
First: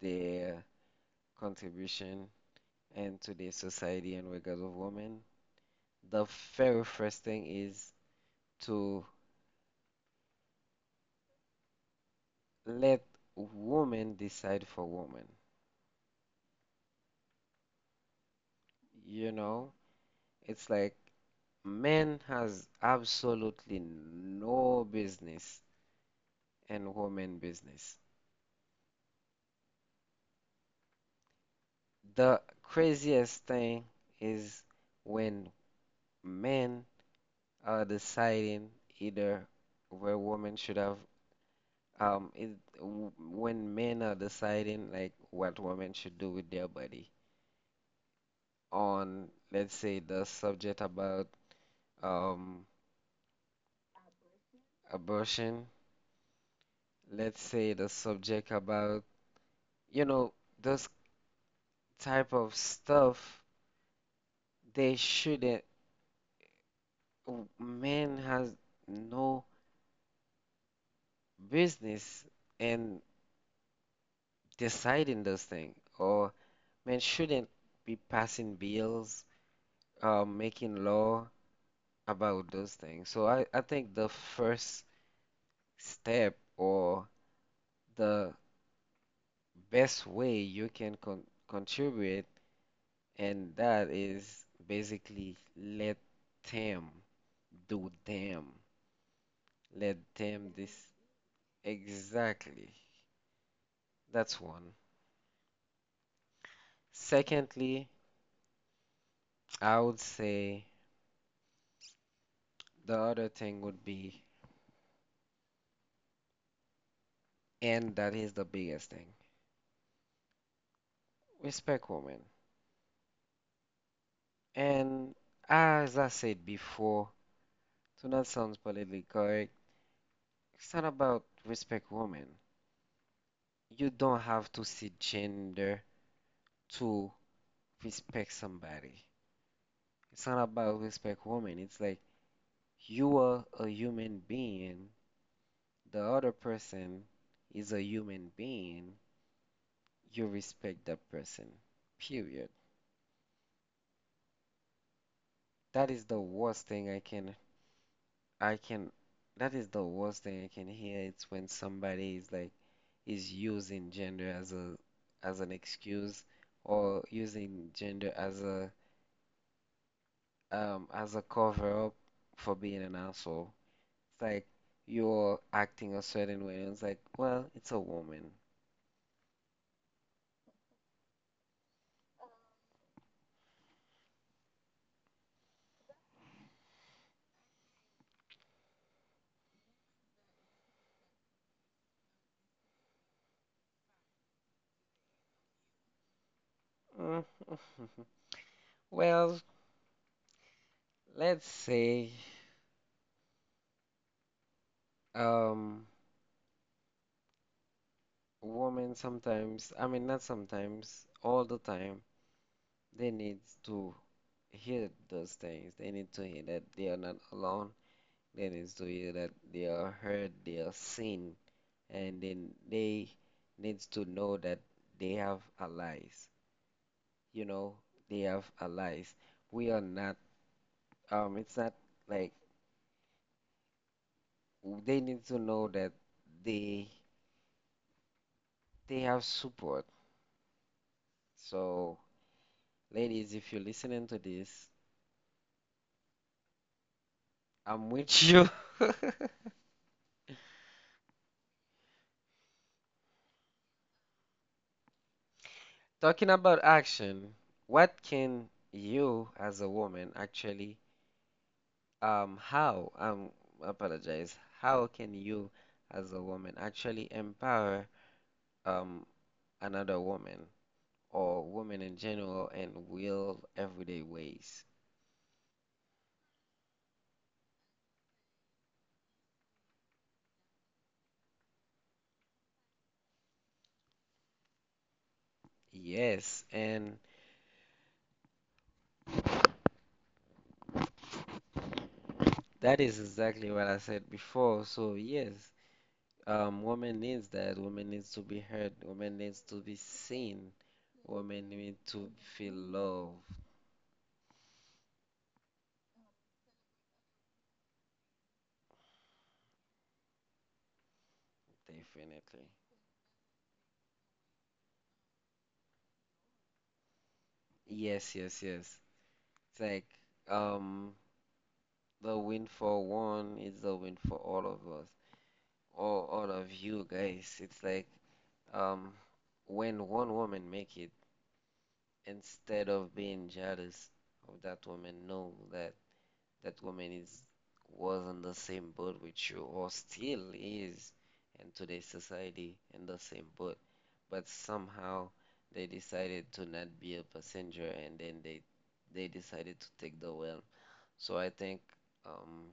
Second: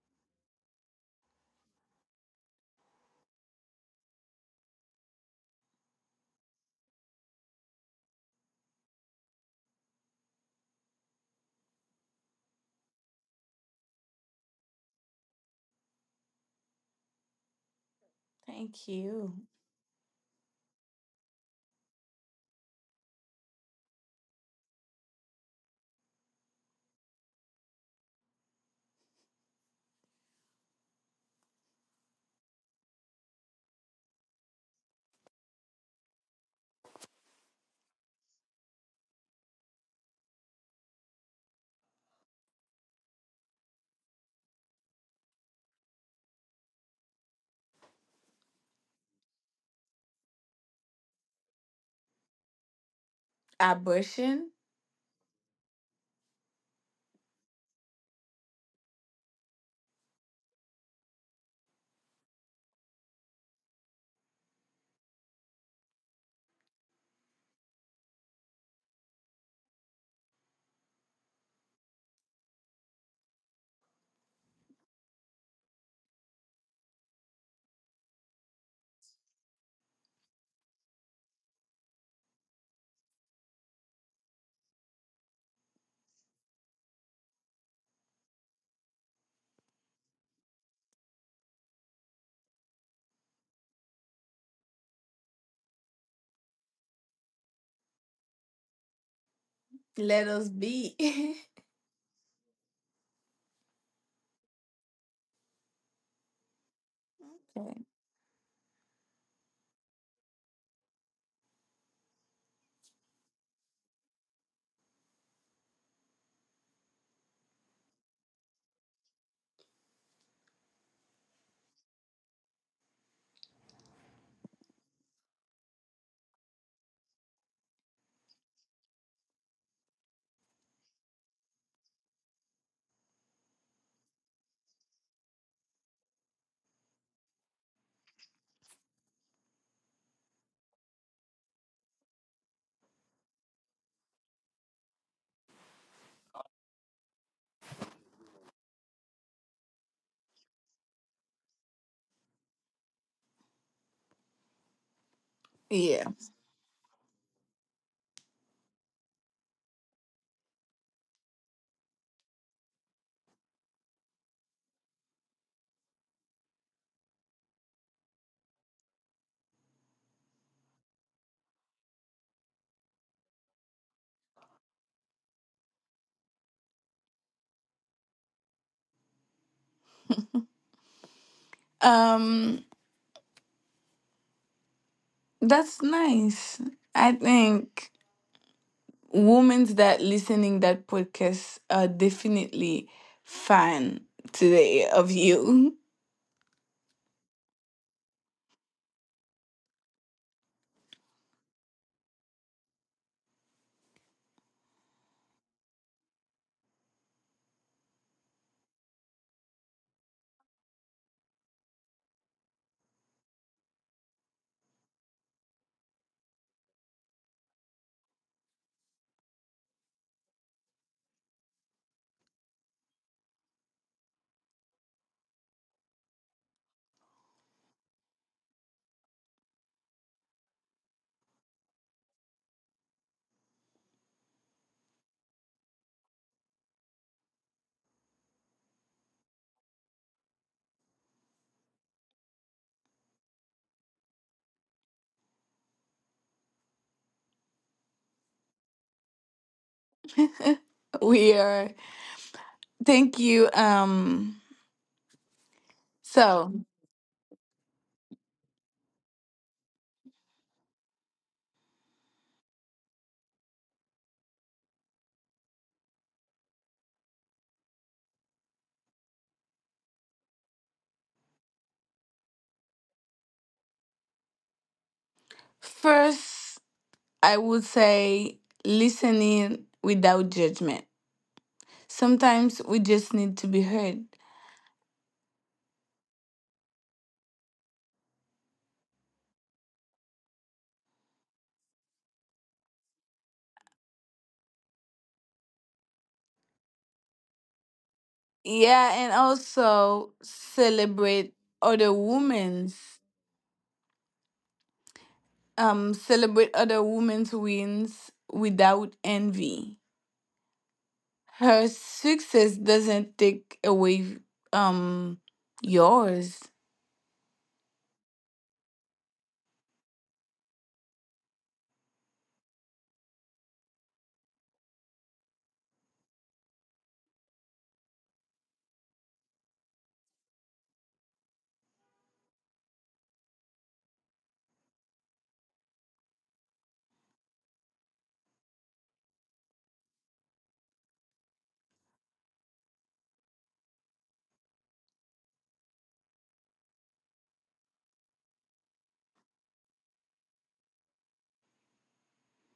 S1: their contribution and to the society in regards of women, the very first thing is to let women decide for women.
S2: Thank
S1: You
S2: you.
S1: know, it's like men has absolutely no business in women business. The craziest thing is when men uh, deciding either where women should have um it, w- when men are deciding like what women should do with their body on, let's say, the subject about um
S2: Abortion.
S1: abortion, let's say the subject about, you know, this type of stuff. They shouldn't w- men has no business in deciding those things, or men shouldn't be passing bills, uh, making law about those things. So I, I think the first step, or the best way you can con contribute, and that is basically let them do them. Let
S2: Let us
S1: them
S2: be.
S1: this exactly. That's one.
S2: Okay.
S1: Secondly, I would say the other thing would be, and that is the biggest thing, respect women. And as I said before, so that sounds politically correct. It's not about respect women. You don't have to see gender to respect somebody. It's not about respect women. It's like you are a human being. The other person is a human being. You respect that person. Period. That
S2: Yeah.
S1: is the worst thing I can I can, that is the worst thing I can hear. It's when somebody is like, is using gender as a, as an excuse, or using gender as a, um, as a cover up for being an asshole. It's like you're acting a certain way, and it's like, well, it's a woman.
S2: um that's nice. I think women that listening that podcast are definitely fan today of you.
S1: Mm, well, let's say, um, women sometimes, I mean, not sometimes, all the time, they need to hear those things. They need to hear that they are not alone. They need to hear that they are heard, they are seen, and then they needs to know that they have allies. You know, they have allies. We are not. Um, it's not like they need to know that they they have support. So, ladies, if you're listening to this, I'm with you.
S2: We are. Thank you. um so
S1: Talking about action, what can you as a woman actually Um, how, um, apologize, how can you, as a woman, actually empower um another woman or women in general in real everyday ways?
S2: First, I would say listening without judgment. Sometimes we just need to be heard.
S1: Yes, and that is exactly what I said before. So yes, um, women needs that. Women needs to be heard.
S2: Yeah, and
S1: Women needs to be
S2: also
S1: seen.
S2: celebrate
S1: Women need
S2: other
S1: to feel
S2: women's,
S1: love,
S2: um celebrate other women's wins without envy. Her
S1: definitely.
S2: success doesn't take away um yours.
S1: Yes, yes, yes. It's like um. the win for one is a win for all of us, all all of you guys. It's like um, when one woman make it, instead of being jealous of that woman, know that that woman is was on the same boat with you, or still is in today's society in the same boat. But somehow they decided to not be a passenger, and then they they decided to take the wheel. So I think um,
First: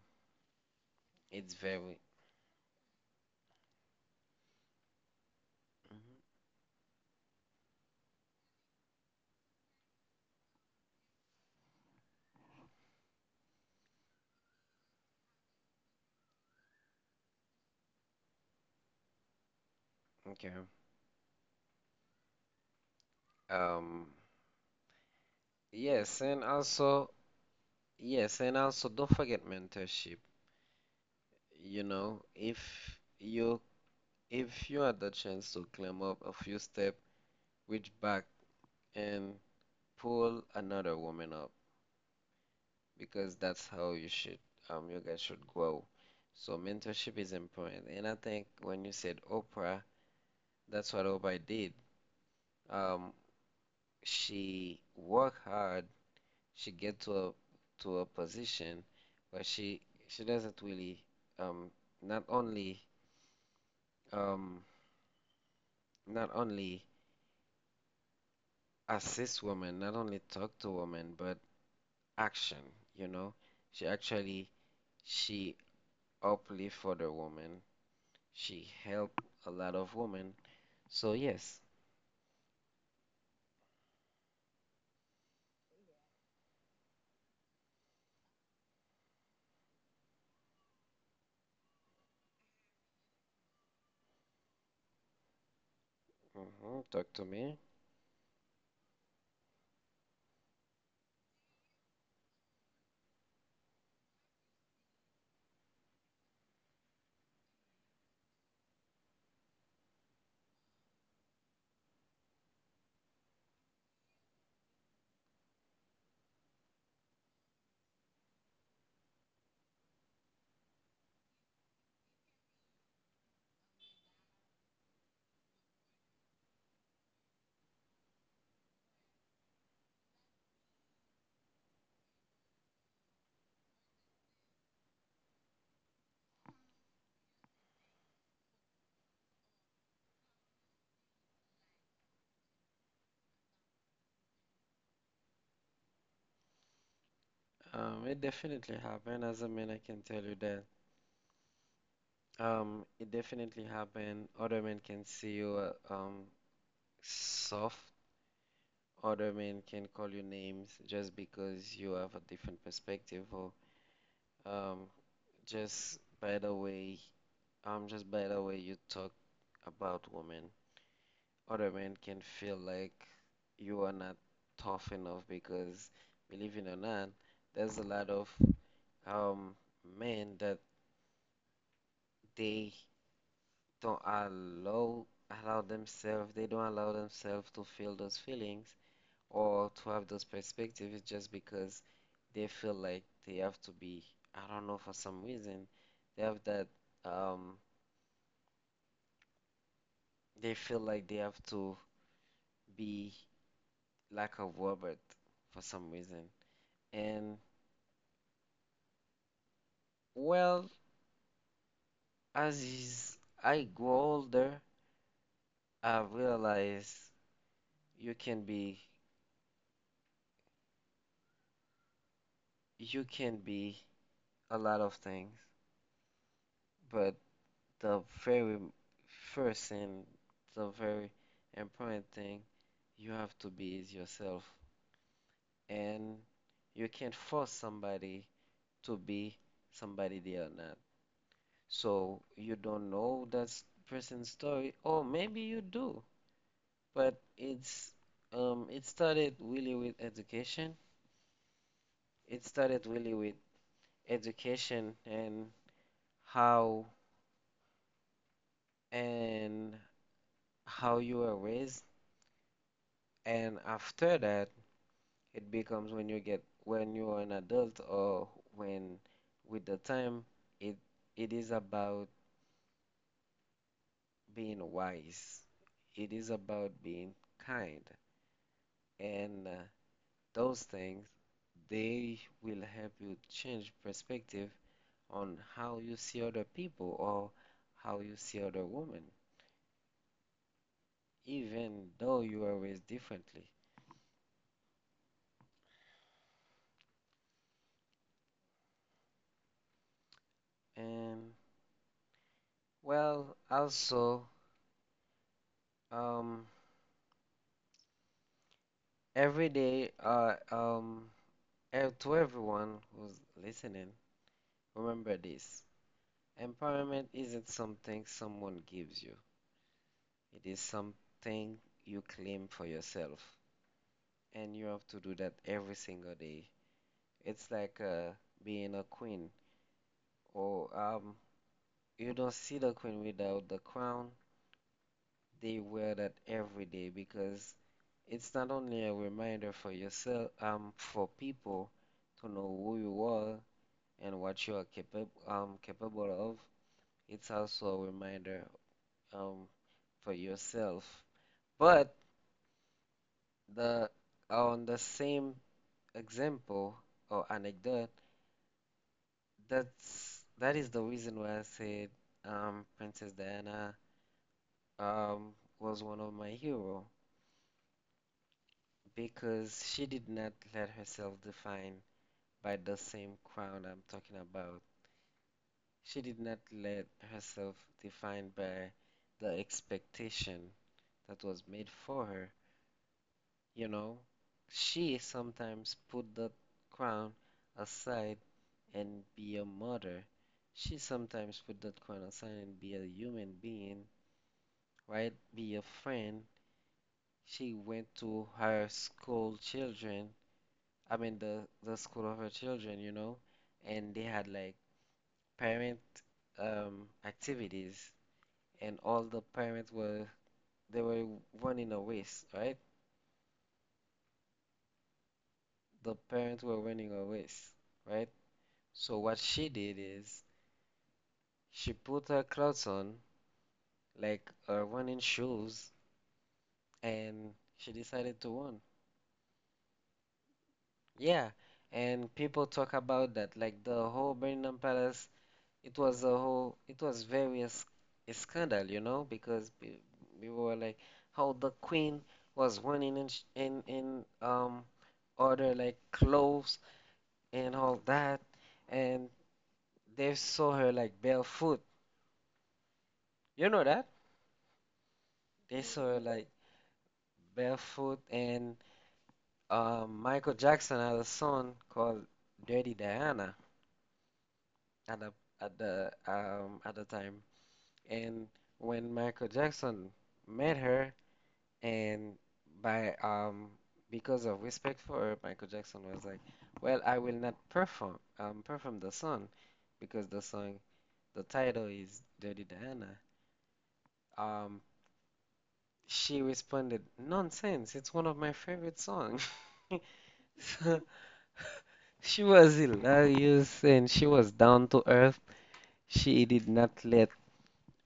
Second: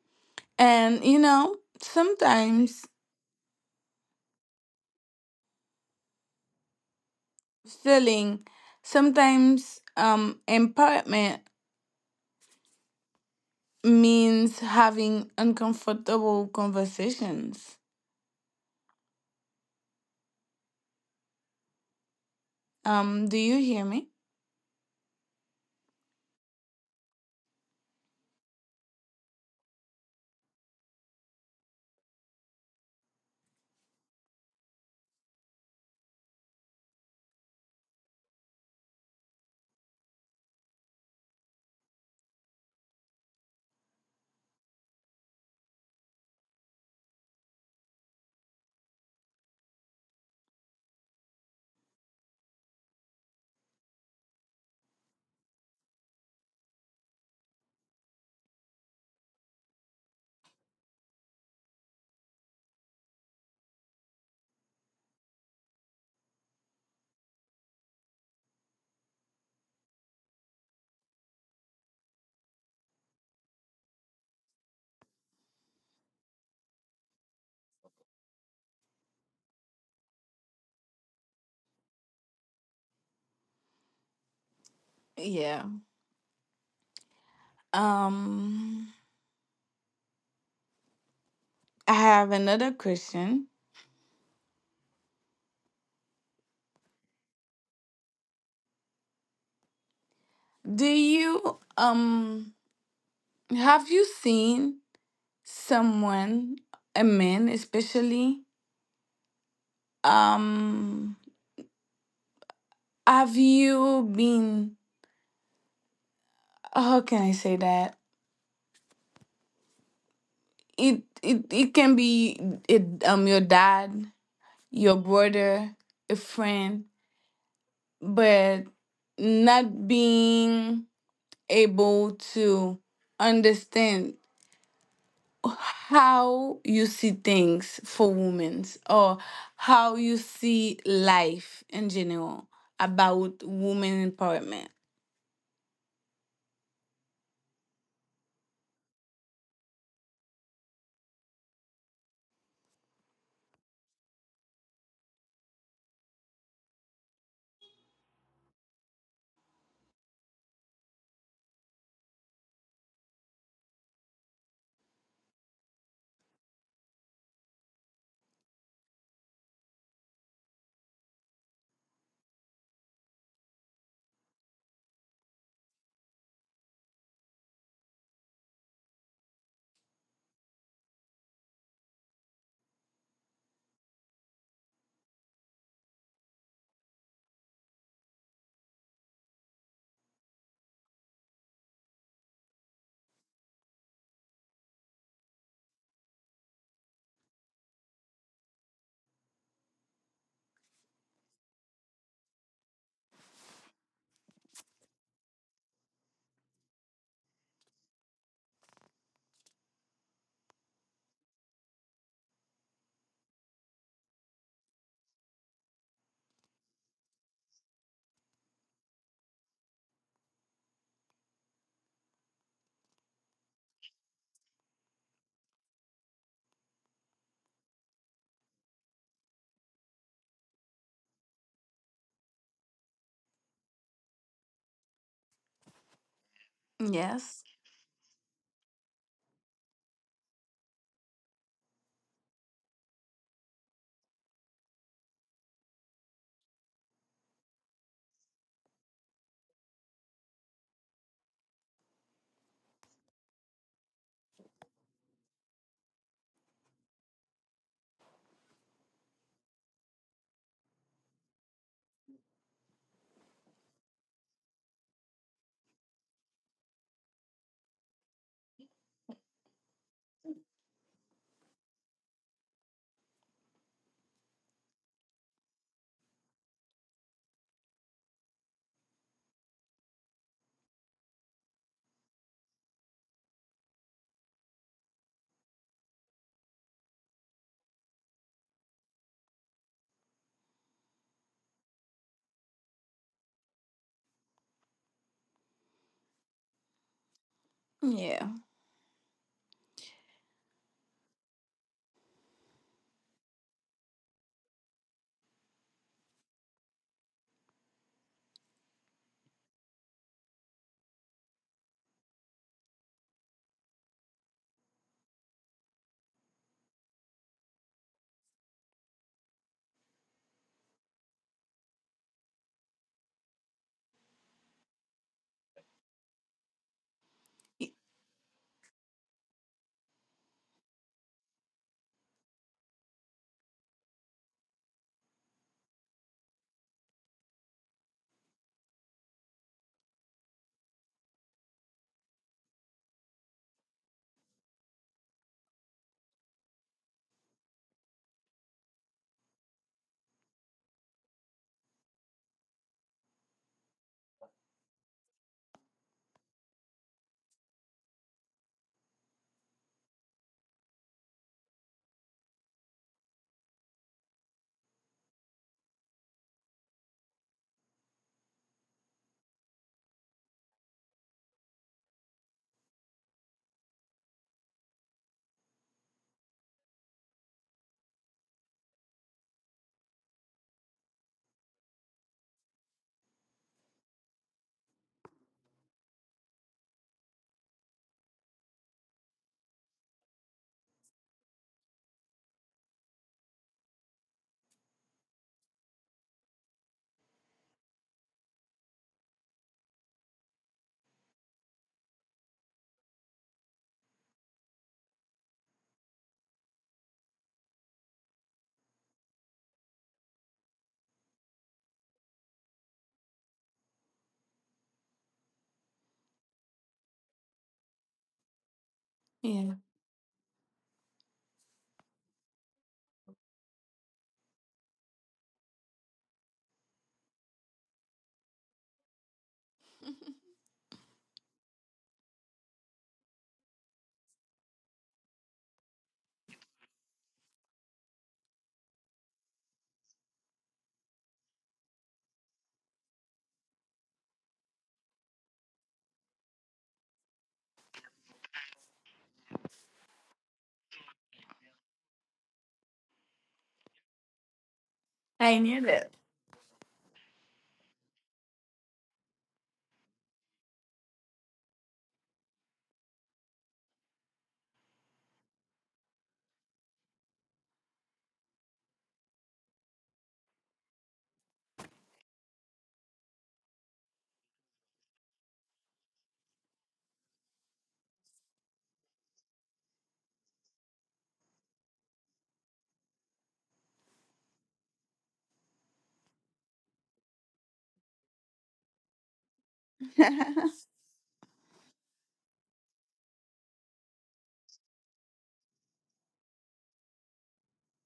S2: And you
S1: it's
S2: know,
S1: very.
S2: sometimes
S1: Mhm.
S2: feeling sometimes um empowerment means having uncomfortable conversations.
S1: Okay.
S2: Um, do you hear
S1: Um,
S2: me?
S1: yes, and also, yes, and also don't forget mentorship. You know, if you if you had the chance to climb up a few steps, reach back and pull another woman up because that's how you should um you guys should grow. So mentorship is important. And I think when you said Oprah, that's what Oprah did. Um, she worked hard, she get to a to a position where she she doesn't really um not only um not only assist women, not only talk to women, but action, you know. She actually she uplift for the woman. She help a lot of women. So yes,
S2: Yeah. Um, I have another question.
S1: hmm, talk to me.
S2: Do you um have you seen someone, a man especially? Um, have you been? How can I say that? It it it can be it um your dad, your brother, a friend, but not being able to understand how you see things for women or how you see life in general about women empowerment.
S1: Um, it definitely happened. As a man, I can tell you that. Um, it definitely happened. Other men can see you uh, um soft, other men can call you names just because you have a different perspective, or um just by the way um just by the way you talk about women, other men can feel like you are not tough enough because, believe it or not, there's a lot of um men that they don't allow allow themselves they don't allow themselves to feel those feelings, or to have this perspective is just because they feel like they have to be, I don't know, for some reason, they have that, um, they feel like they have to be like a robot for some reason. And well, as is, I grow older, I realize you can be, you can be a lot of things, but the very first and the very important thing, you have to be yourself, and you can't
S2: Yes.
S1: force somebody to be somebody they are not. So you don't know that s- person's story, or maybe you do, but it's um, it started really with education. It started really with education and how, and how you were raised, and after that, it becomes when you get, when you are an adult, or when with the time, it it is about being wise. It is about being kind. And uh, those things, they will help you change perspective on how you see other people, or how you see other women, even though you are raised differently.
S2: Yeah.
S1: And well, also, um, every day, uh, um, and to everyone who's listening, remember this. Empowerment isn't something someone gives you. It is something you claim for yourself. And you have to do that every single day. It's
S2: Y-
S1: like uh, being a queen. Or um, you don't see the queen without the crown. They wear that every day because it's not only a reminder for yourself, um, for people to know who you are and what you are capable um capable of. It's also a reminder, um, for yourself. But the on the same example or anecdote, that's that is the reason why I said, um, Princess Diana, um, was one of my hero, because she did not let herself define by the same crown I'm talking about. She did not let herself define by the expectation that was made for her. You know, she sometimes put the crown aside and be a mother. She sometimes put that crown aside and be a human being, right? Be a friend. She went to her school children, I mean the the school of her children, you know, and they had like parent um activities, and all the parents were, they were running a race, right? The parents were running a race, right? So what she
S2: Yeah.
S1: did is she put her clothes on, like her running shoes, and she decided to run. Yeah, and people talk about that, like the whole Buckingham Palace. It was a whole, it was very a, sc- a scandal, you know, because pe- people were like, how the Queen was running in sh- in in um other like clothes and all that, and they saw her like barefoot. You know that?
S2: I
S1: They
S2: knew
S1: saw
S2: that.
S1: her like barefoot, and Uh, Michael Jackson had a song called "Dirty Diana" at the at the um at the time, and when Michael Jackson met her, and by um because of respect for her, Michael Jackson was like, "Well, I will not perform um perform the song, because the song the title is Dirty Diana." Um, she responded, "Nonsense! It's one of my favorite songs." She was hilarious and she was down to earth. She did not let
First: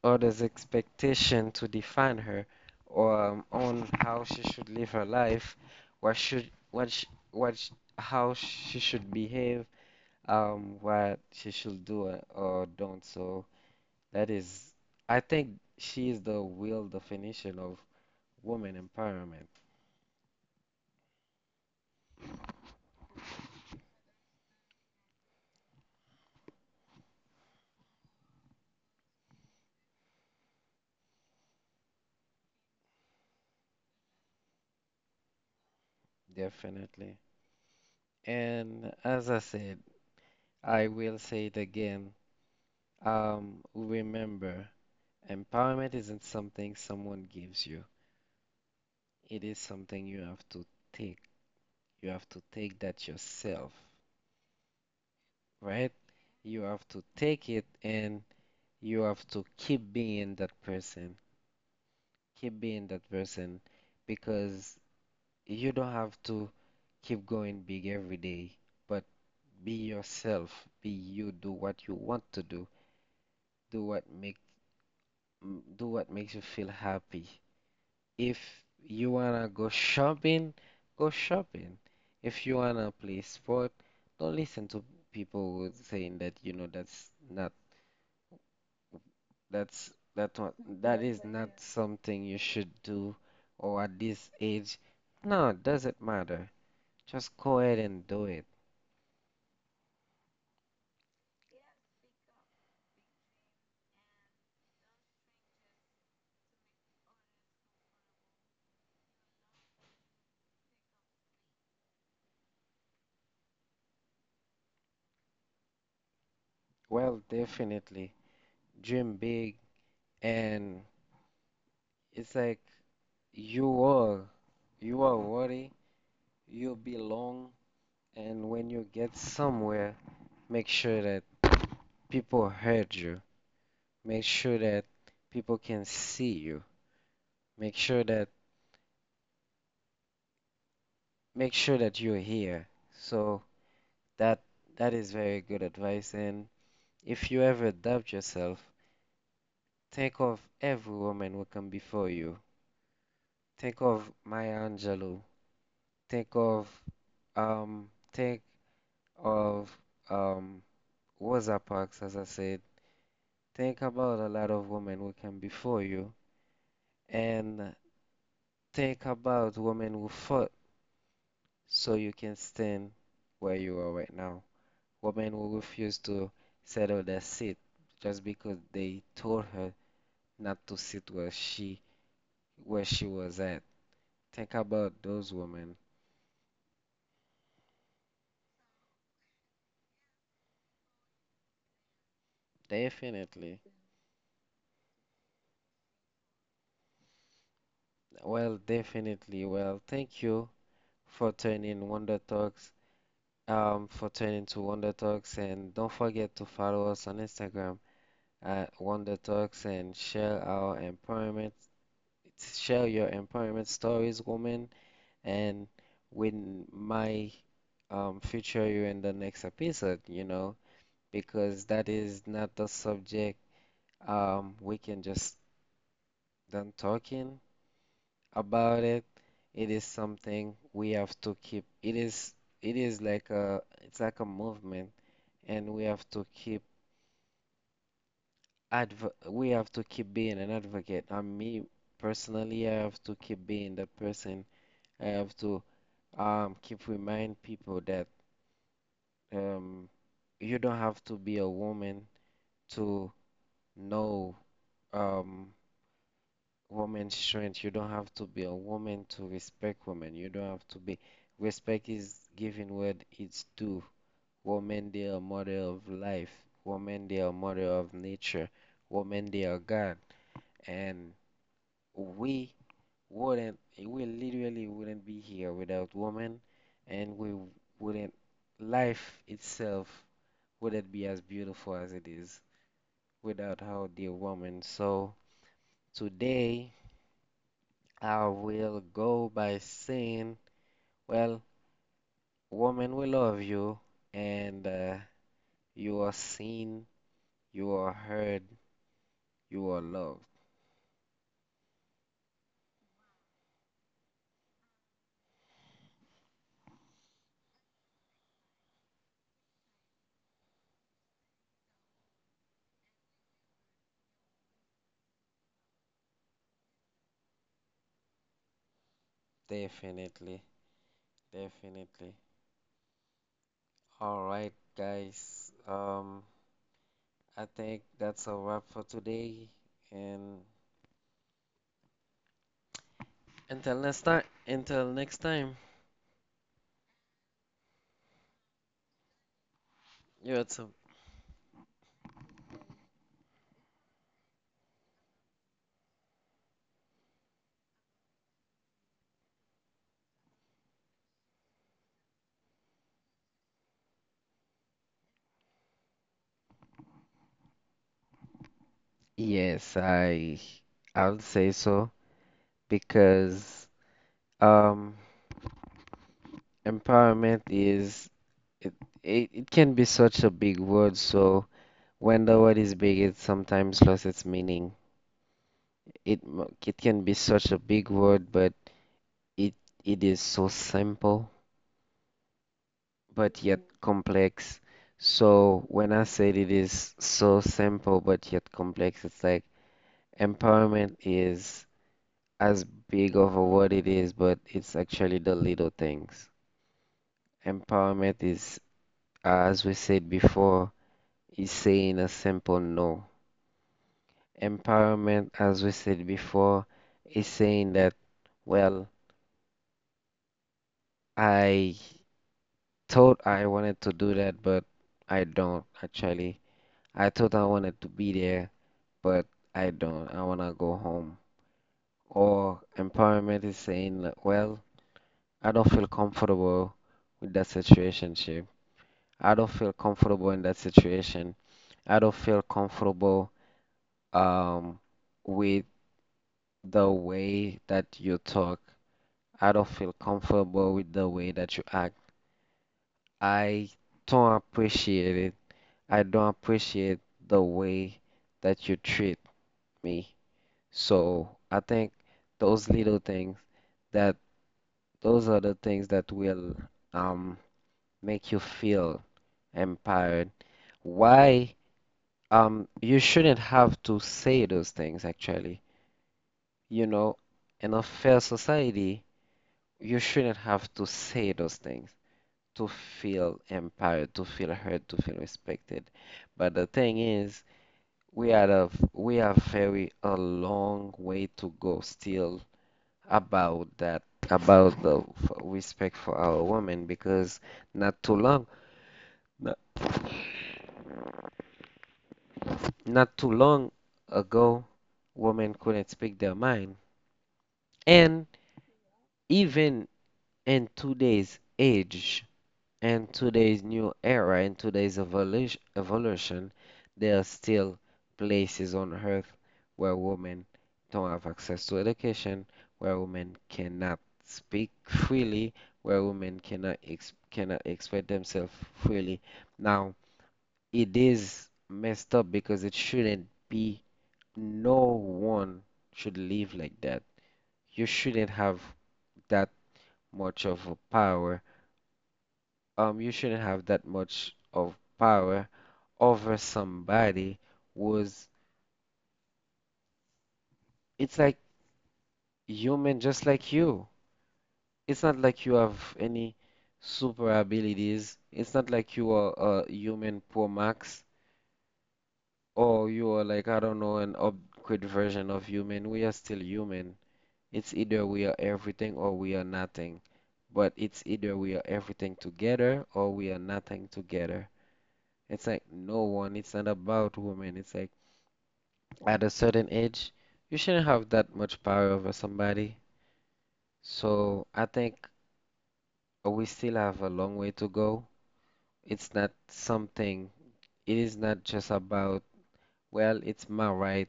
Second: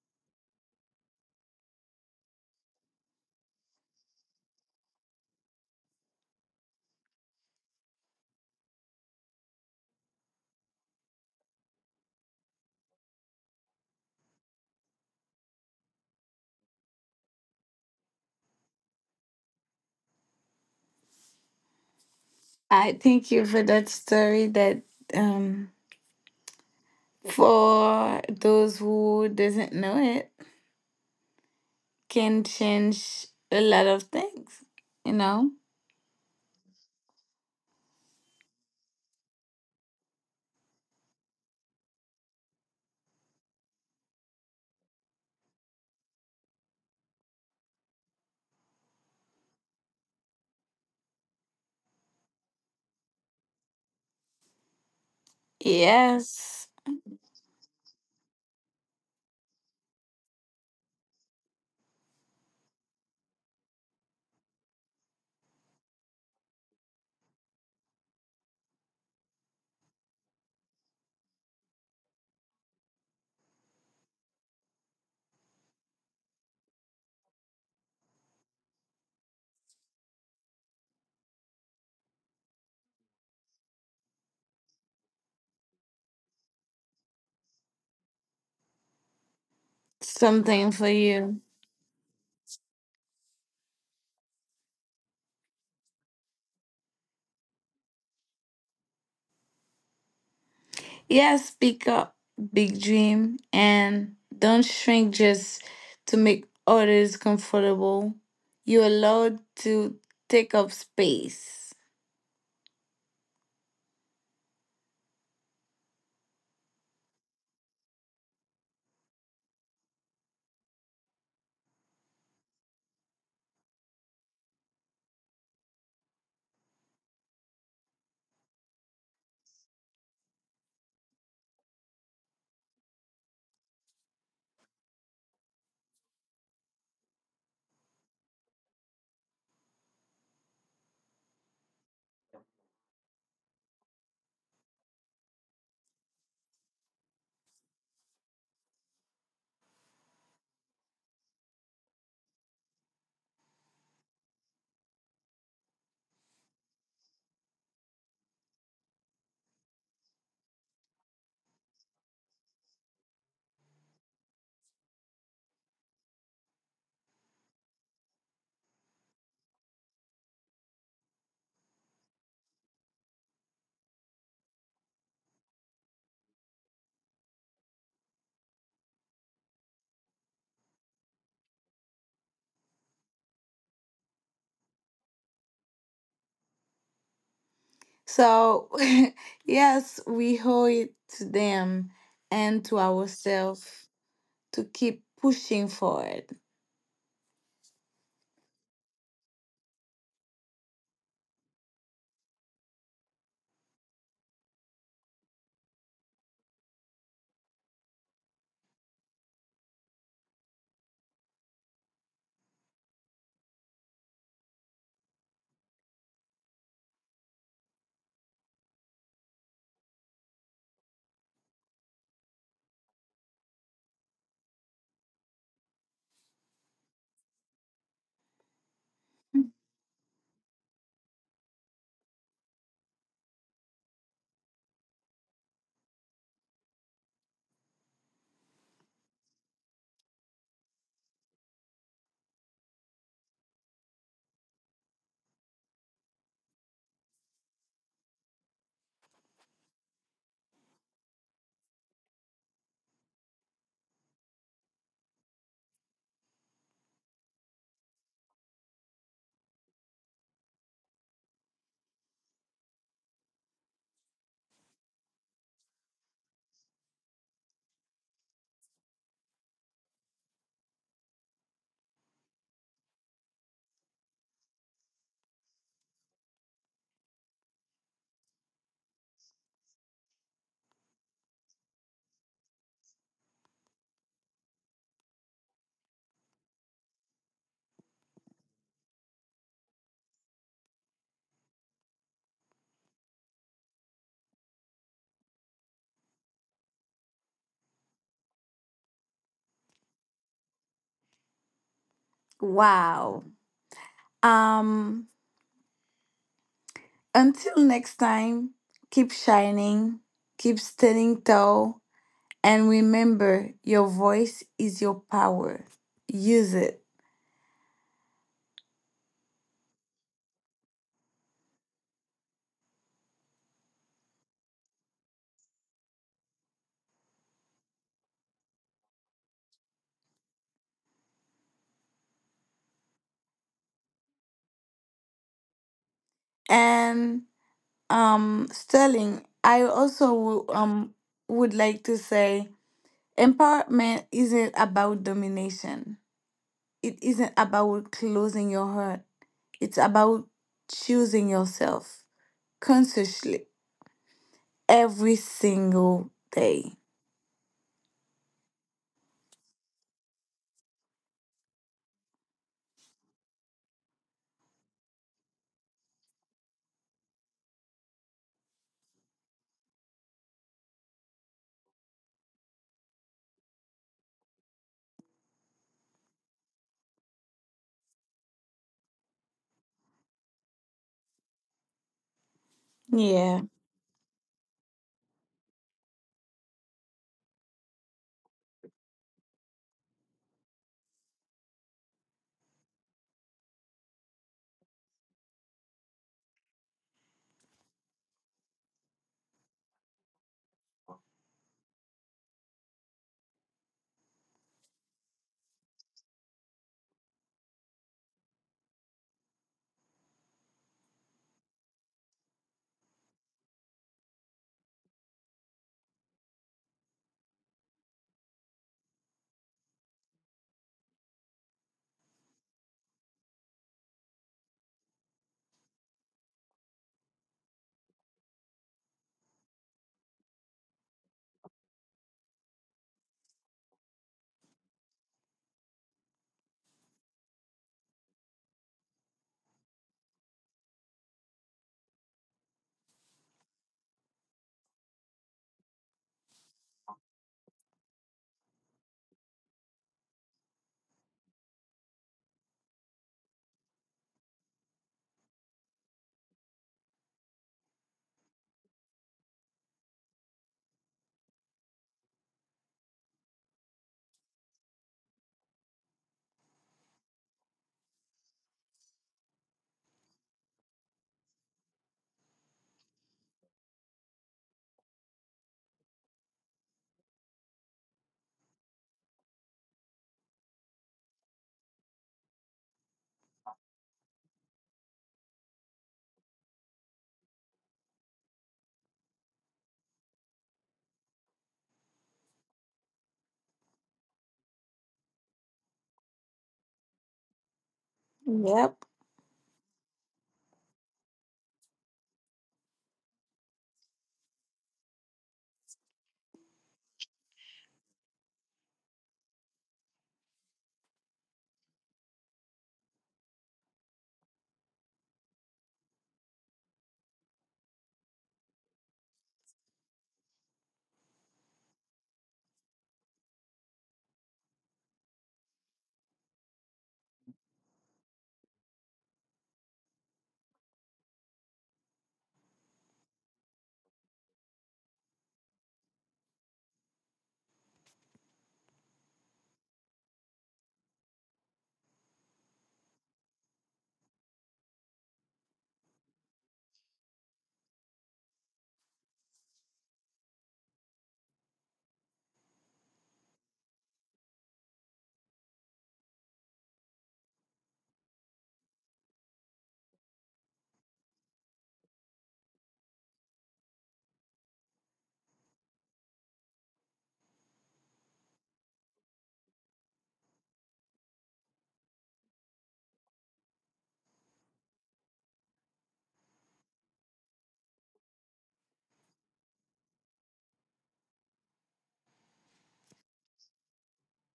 S1: others' expectation to define her, or um, on how she should live her life, what should what sh what sh how she should behave, um, what she should do or or don't. So that is, I think she is the real definition of woman empowerment,
S2: I thank you for that story that, um, for those who doesn't know it. Can change a lot of things, you know?
S1: definitely. And as I said, I will say it again. Um, remember, empowerment isn't something someone gives you. It is something you have to take. You have to take that yourself, right? You
S2: Yes,
S1: have to take it, and you have to keep being that person. Keep being that person, because you don't have to keep going big every day, but be yourself. Be you. Do what you want to do. Do what make m- do what makes you feel happy. If you wanna go shopping, go shopping. If you wanna play sport, don't listen to people who saying that, you know, that's not that's that one
S2: something for
S1: that is
S2: you.
S1: not something you should do, or at this age. No, it doesn't matter. Just go ahead and do it.
S2: Yes, speak up, big dream, and don't shrink just to make others comfortable. You're allowed to take up space.
S1: Well, definitely dream big, and it's like you are, you are worthy, you belong, and when you get somewhere, make sure that people heard you. Make sure that people can see you. Make sure that make sure that you're here. So that that is very good advice. And if you ever doubt yourself, think of every woman who come before you. Think of Maya Angelou. Think of um think of um Rosa Parks, as I said. Think about a lot of women who came before you, and think about women who fought so you can stand where you are right now. Women who refuse to settle their seat just because they told her not to sit where she where she was at. Think about those women.
S2: So, yes, we owe it to them and to
S1: Definitely.
S2: ourselves to keep pushing forward.
S1: Well, definitely. Well, thank you for turning Wonder Talks, um, for turning to Wonder Talks, and don't forget to follow us on Instagram at Wonder Talks, and share our empowerment, share your empowerment stories, woman. And we n- might, um, feature you in the next episode, you know, because that is not the subject. Um, we can just done talking about it. It is something we have to keep. It is it is like a it's like a movement, and we have to keep adv we have to keep being an advocate. And me personally, I have to keep being the person. I have to um keep remind people that um you don't have to be a woman to know um woman's strength. You don't have to be a woman to respect women. You don't have to be, respect is given what it's due. Women they are mother of life. Women they are mother of nature. Women they are God. And we wouldn't, we literally wouldn't be here without women, and we wouldn't, life itself wouldn't be as beautiful as it is, without our dear woman. So today I will go by saying, well, woman, we love you, and uh, you are seen, you are heard, you are loved.
S2: Wow. Um, until next time, keep shining, keep standing tall, and remember your voice is your power. Use it.
S1: Definitely, definitely. All right, guys. Um, I think that's a wrap for today, and until next time. Until next time.
S2: And um Sterling, I also
S1: You're
S2: wo-
S1: awesome.
S2: um would like to say empowerment isn't about domination. It isn't about closing your heart. It's about choosing yourself consciously every single day.
S1: Yes, I I'll say so because um. Empowerment is, it, it it can be such a big word, so when the word is big, it sometimes loses its meaning. It m- it can be such a big word, but it it is so simple,
S2: Yeah.
S1: but yet complex. So when I said it is so simple but yet complex, it's like empowerment is as big of a word it is, but it's actually the little things. Empowerment is, as we said before, is saying a simple no. Empowerment, as we said before, is saying that, well, I thought I wanted to do that, but I don't actually. I thought I wanted to be there, but I don't. I want to go home. Or empowerment is saying, like, well, I don't feel comfortable with that situationship. I don't feel comfortable in that situation. I don't feel comfortable um, with the way that you talk. I don't feel comfortable with the way that you act. I don't appreciate it. I don't appreciate the way that you treat me. So I think those little things, that those are the things that will um make you feel empowered. Why um you shouldn't have to say those things actually. You know, in a fair society, you shouldn't have to say those things, to feel empowered, to feel heard, to feel respected. But the thing is, we are a, we are very a long way to go still about that, about the f- respect for our women, because not too long, not, not too long ago, women couldn't speak their mind. And
S2: Yep.
S1: even in today's age, in today's new era, in today's evolution, evolution, there are still places on earth where women don't have access to education, where women cannot speak freely, where women cannot ex cannot express themselves freely. Now, it is messed up because it shouldn't be. No one should live like that. You shouldn't have that much of a power, um, you shouldn't have that much of power over somebody, was it's like human just like you. It's not like you have any super abilities. It's not like you are a human pro max, or you are like, I don't know, an upgrade version of human. We are still human. It's either we are everything or we are nothing. But it's either we are everything together or we are nothing together. It's like no one, it's not about women. It's like at a certain age, you shouldn't have that much power over somebody. So I think we still have a long way to go. It's not something, it is not just about, well, it's my right.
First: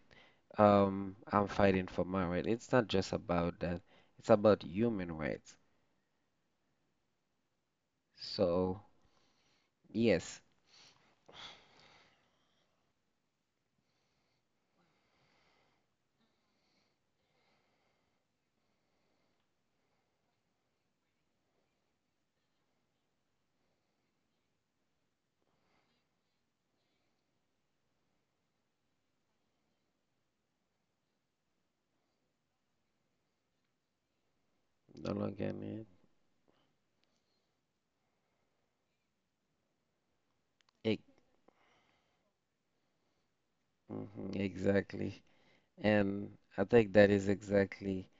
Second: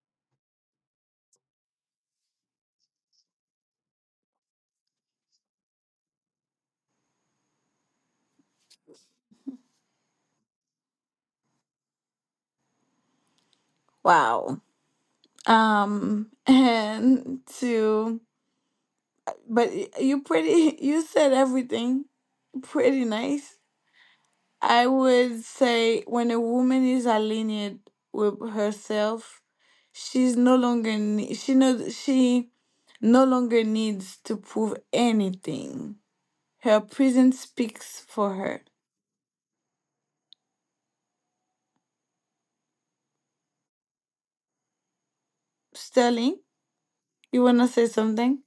S1: Um, I'm fighting for my right. It's not just about that. It's about human rights. So, yes,
S2: Wow. Um, and to but y- you pretty you said everything pretty nice. I would say when a woman is aligned with herself, she's no longer ne- she knows she no longer needs to prove
S1: no longer
S2: anything.
S1: need.
S2: Her presence speaks for her.
S1: Ex- mhm, exactly.
S2: Sterling,
S1: And I think that
S2: you
S1: is
S2: want to say
S1: exactly,
S2: something.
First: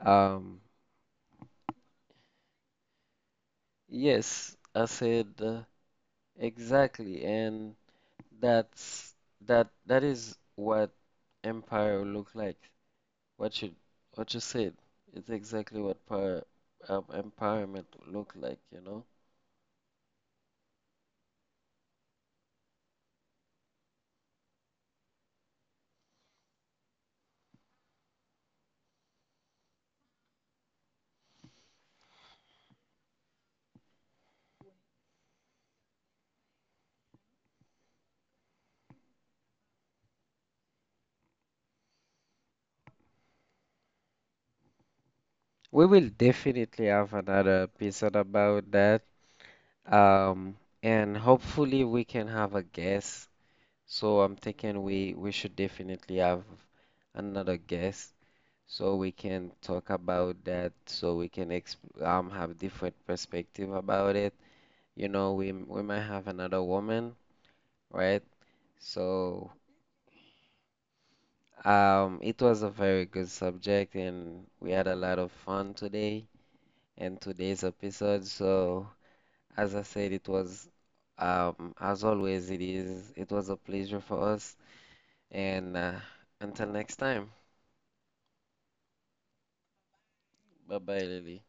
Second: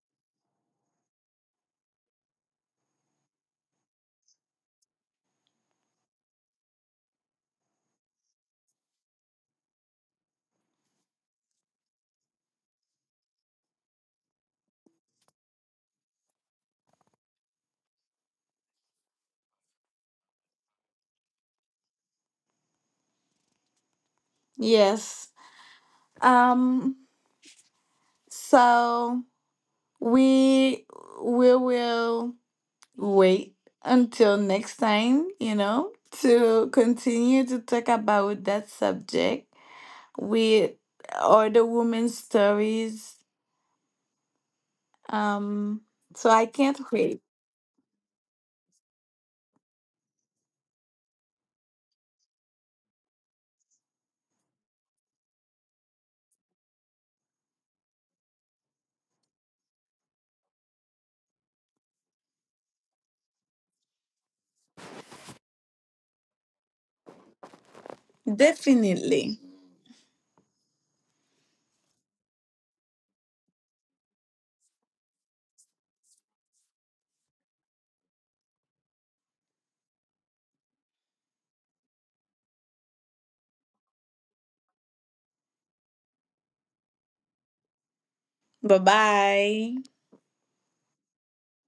S1: um, yes, I said uh, exactly. And that's that that is what empire will look like. What you, what you said. It's exactly what power, um, empowerment will look like, you know?
S2: Yes. um so we we will wait until next time, you know, to continue to talk about that subject with other women's stories. Um,
S1: We
S2: so
S1: will
S2: I can't
S1: definitely
S2: wait.
S1: have another episode about that. Um, and hopefully we can have a guest. So I'm thinking we we should definitely have another guest so we can talk about that, so we can exp um have different perspective about it. You know, we we might have another woman, right?
S2: Definitely.
S1: So, um, it was a very good subject, and we had a lot of fun today and today's episode. So, as I said, it was, um, as always, it is, it was a pleasure for us, and uh, until next time,
S2: Bye bye.
S1: bye bye, Lily.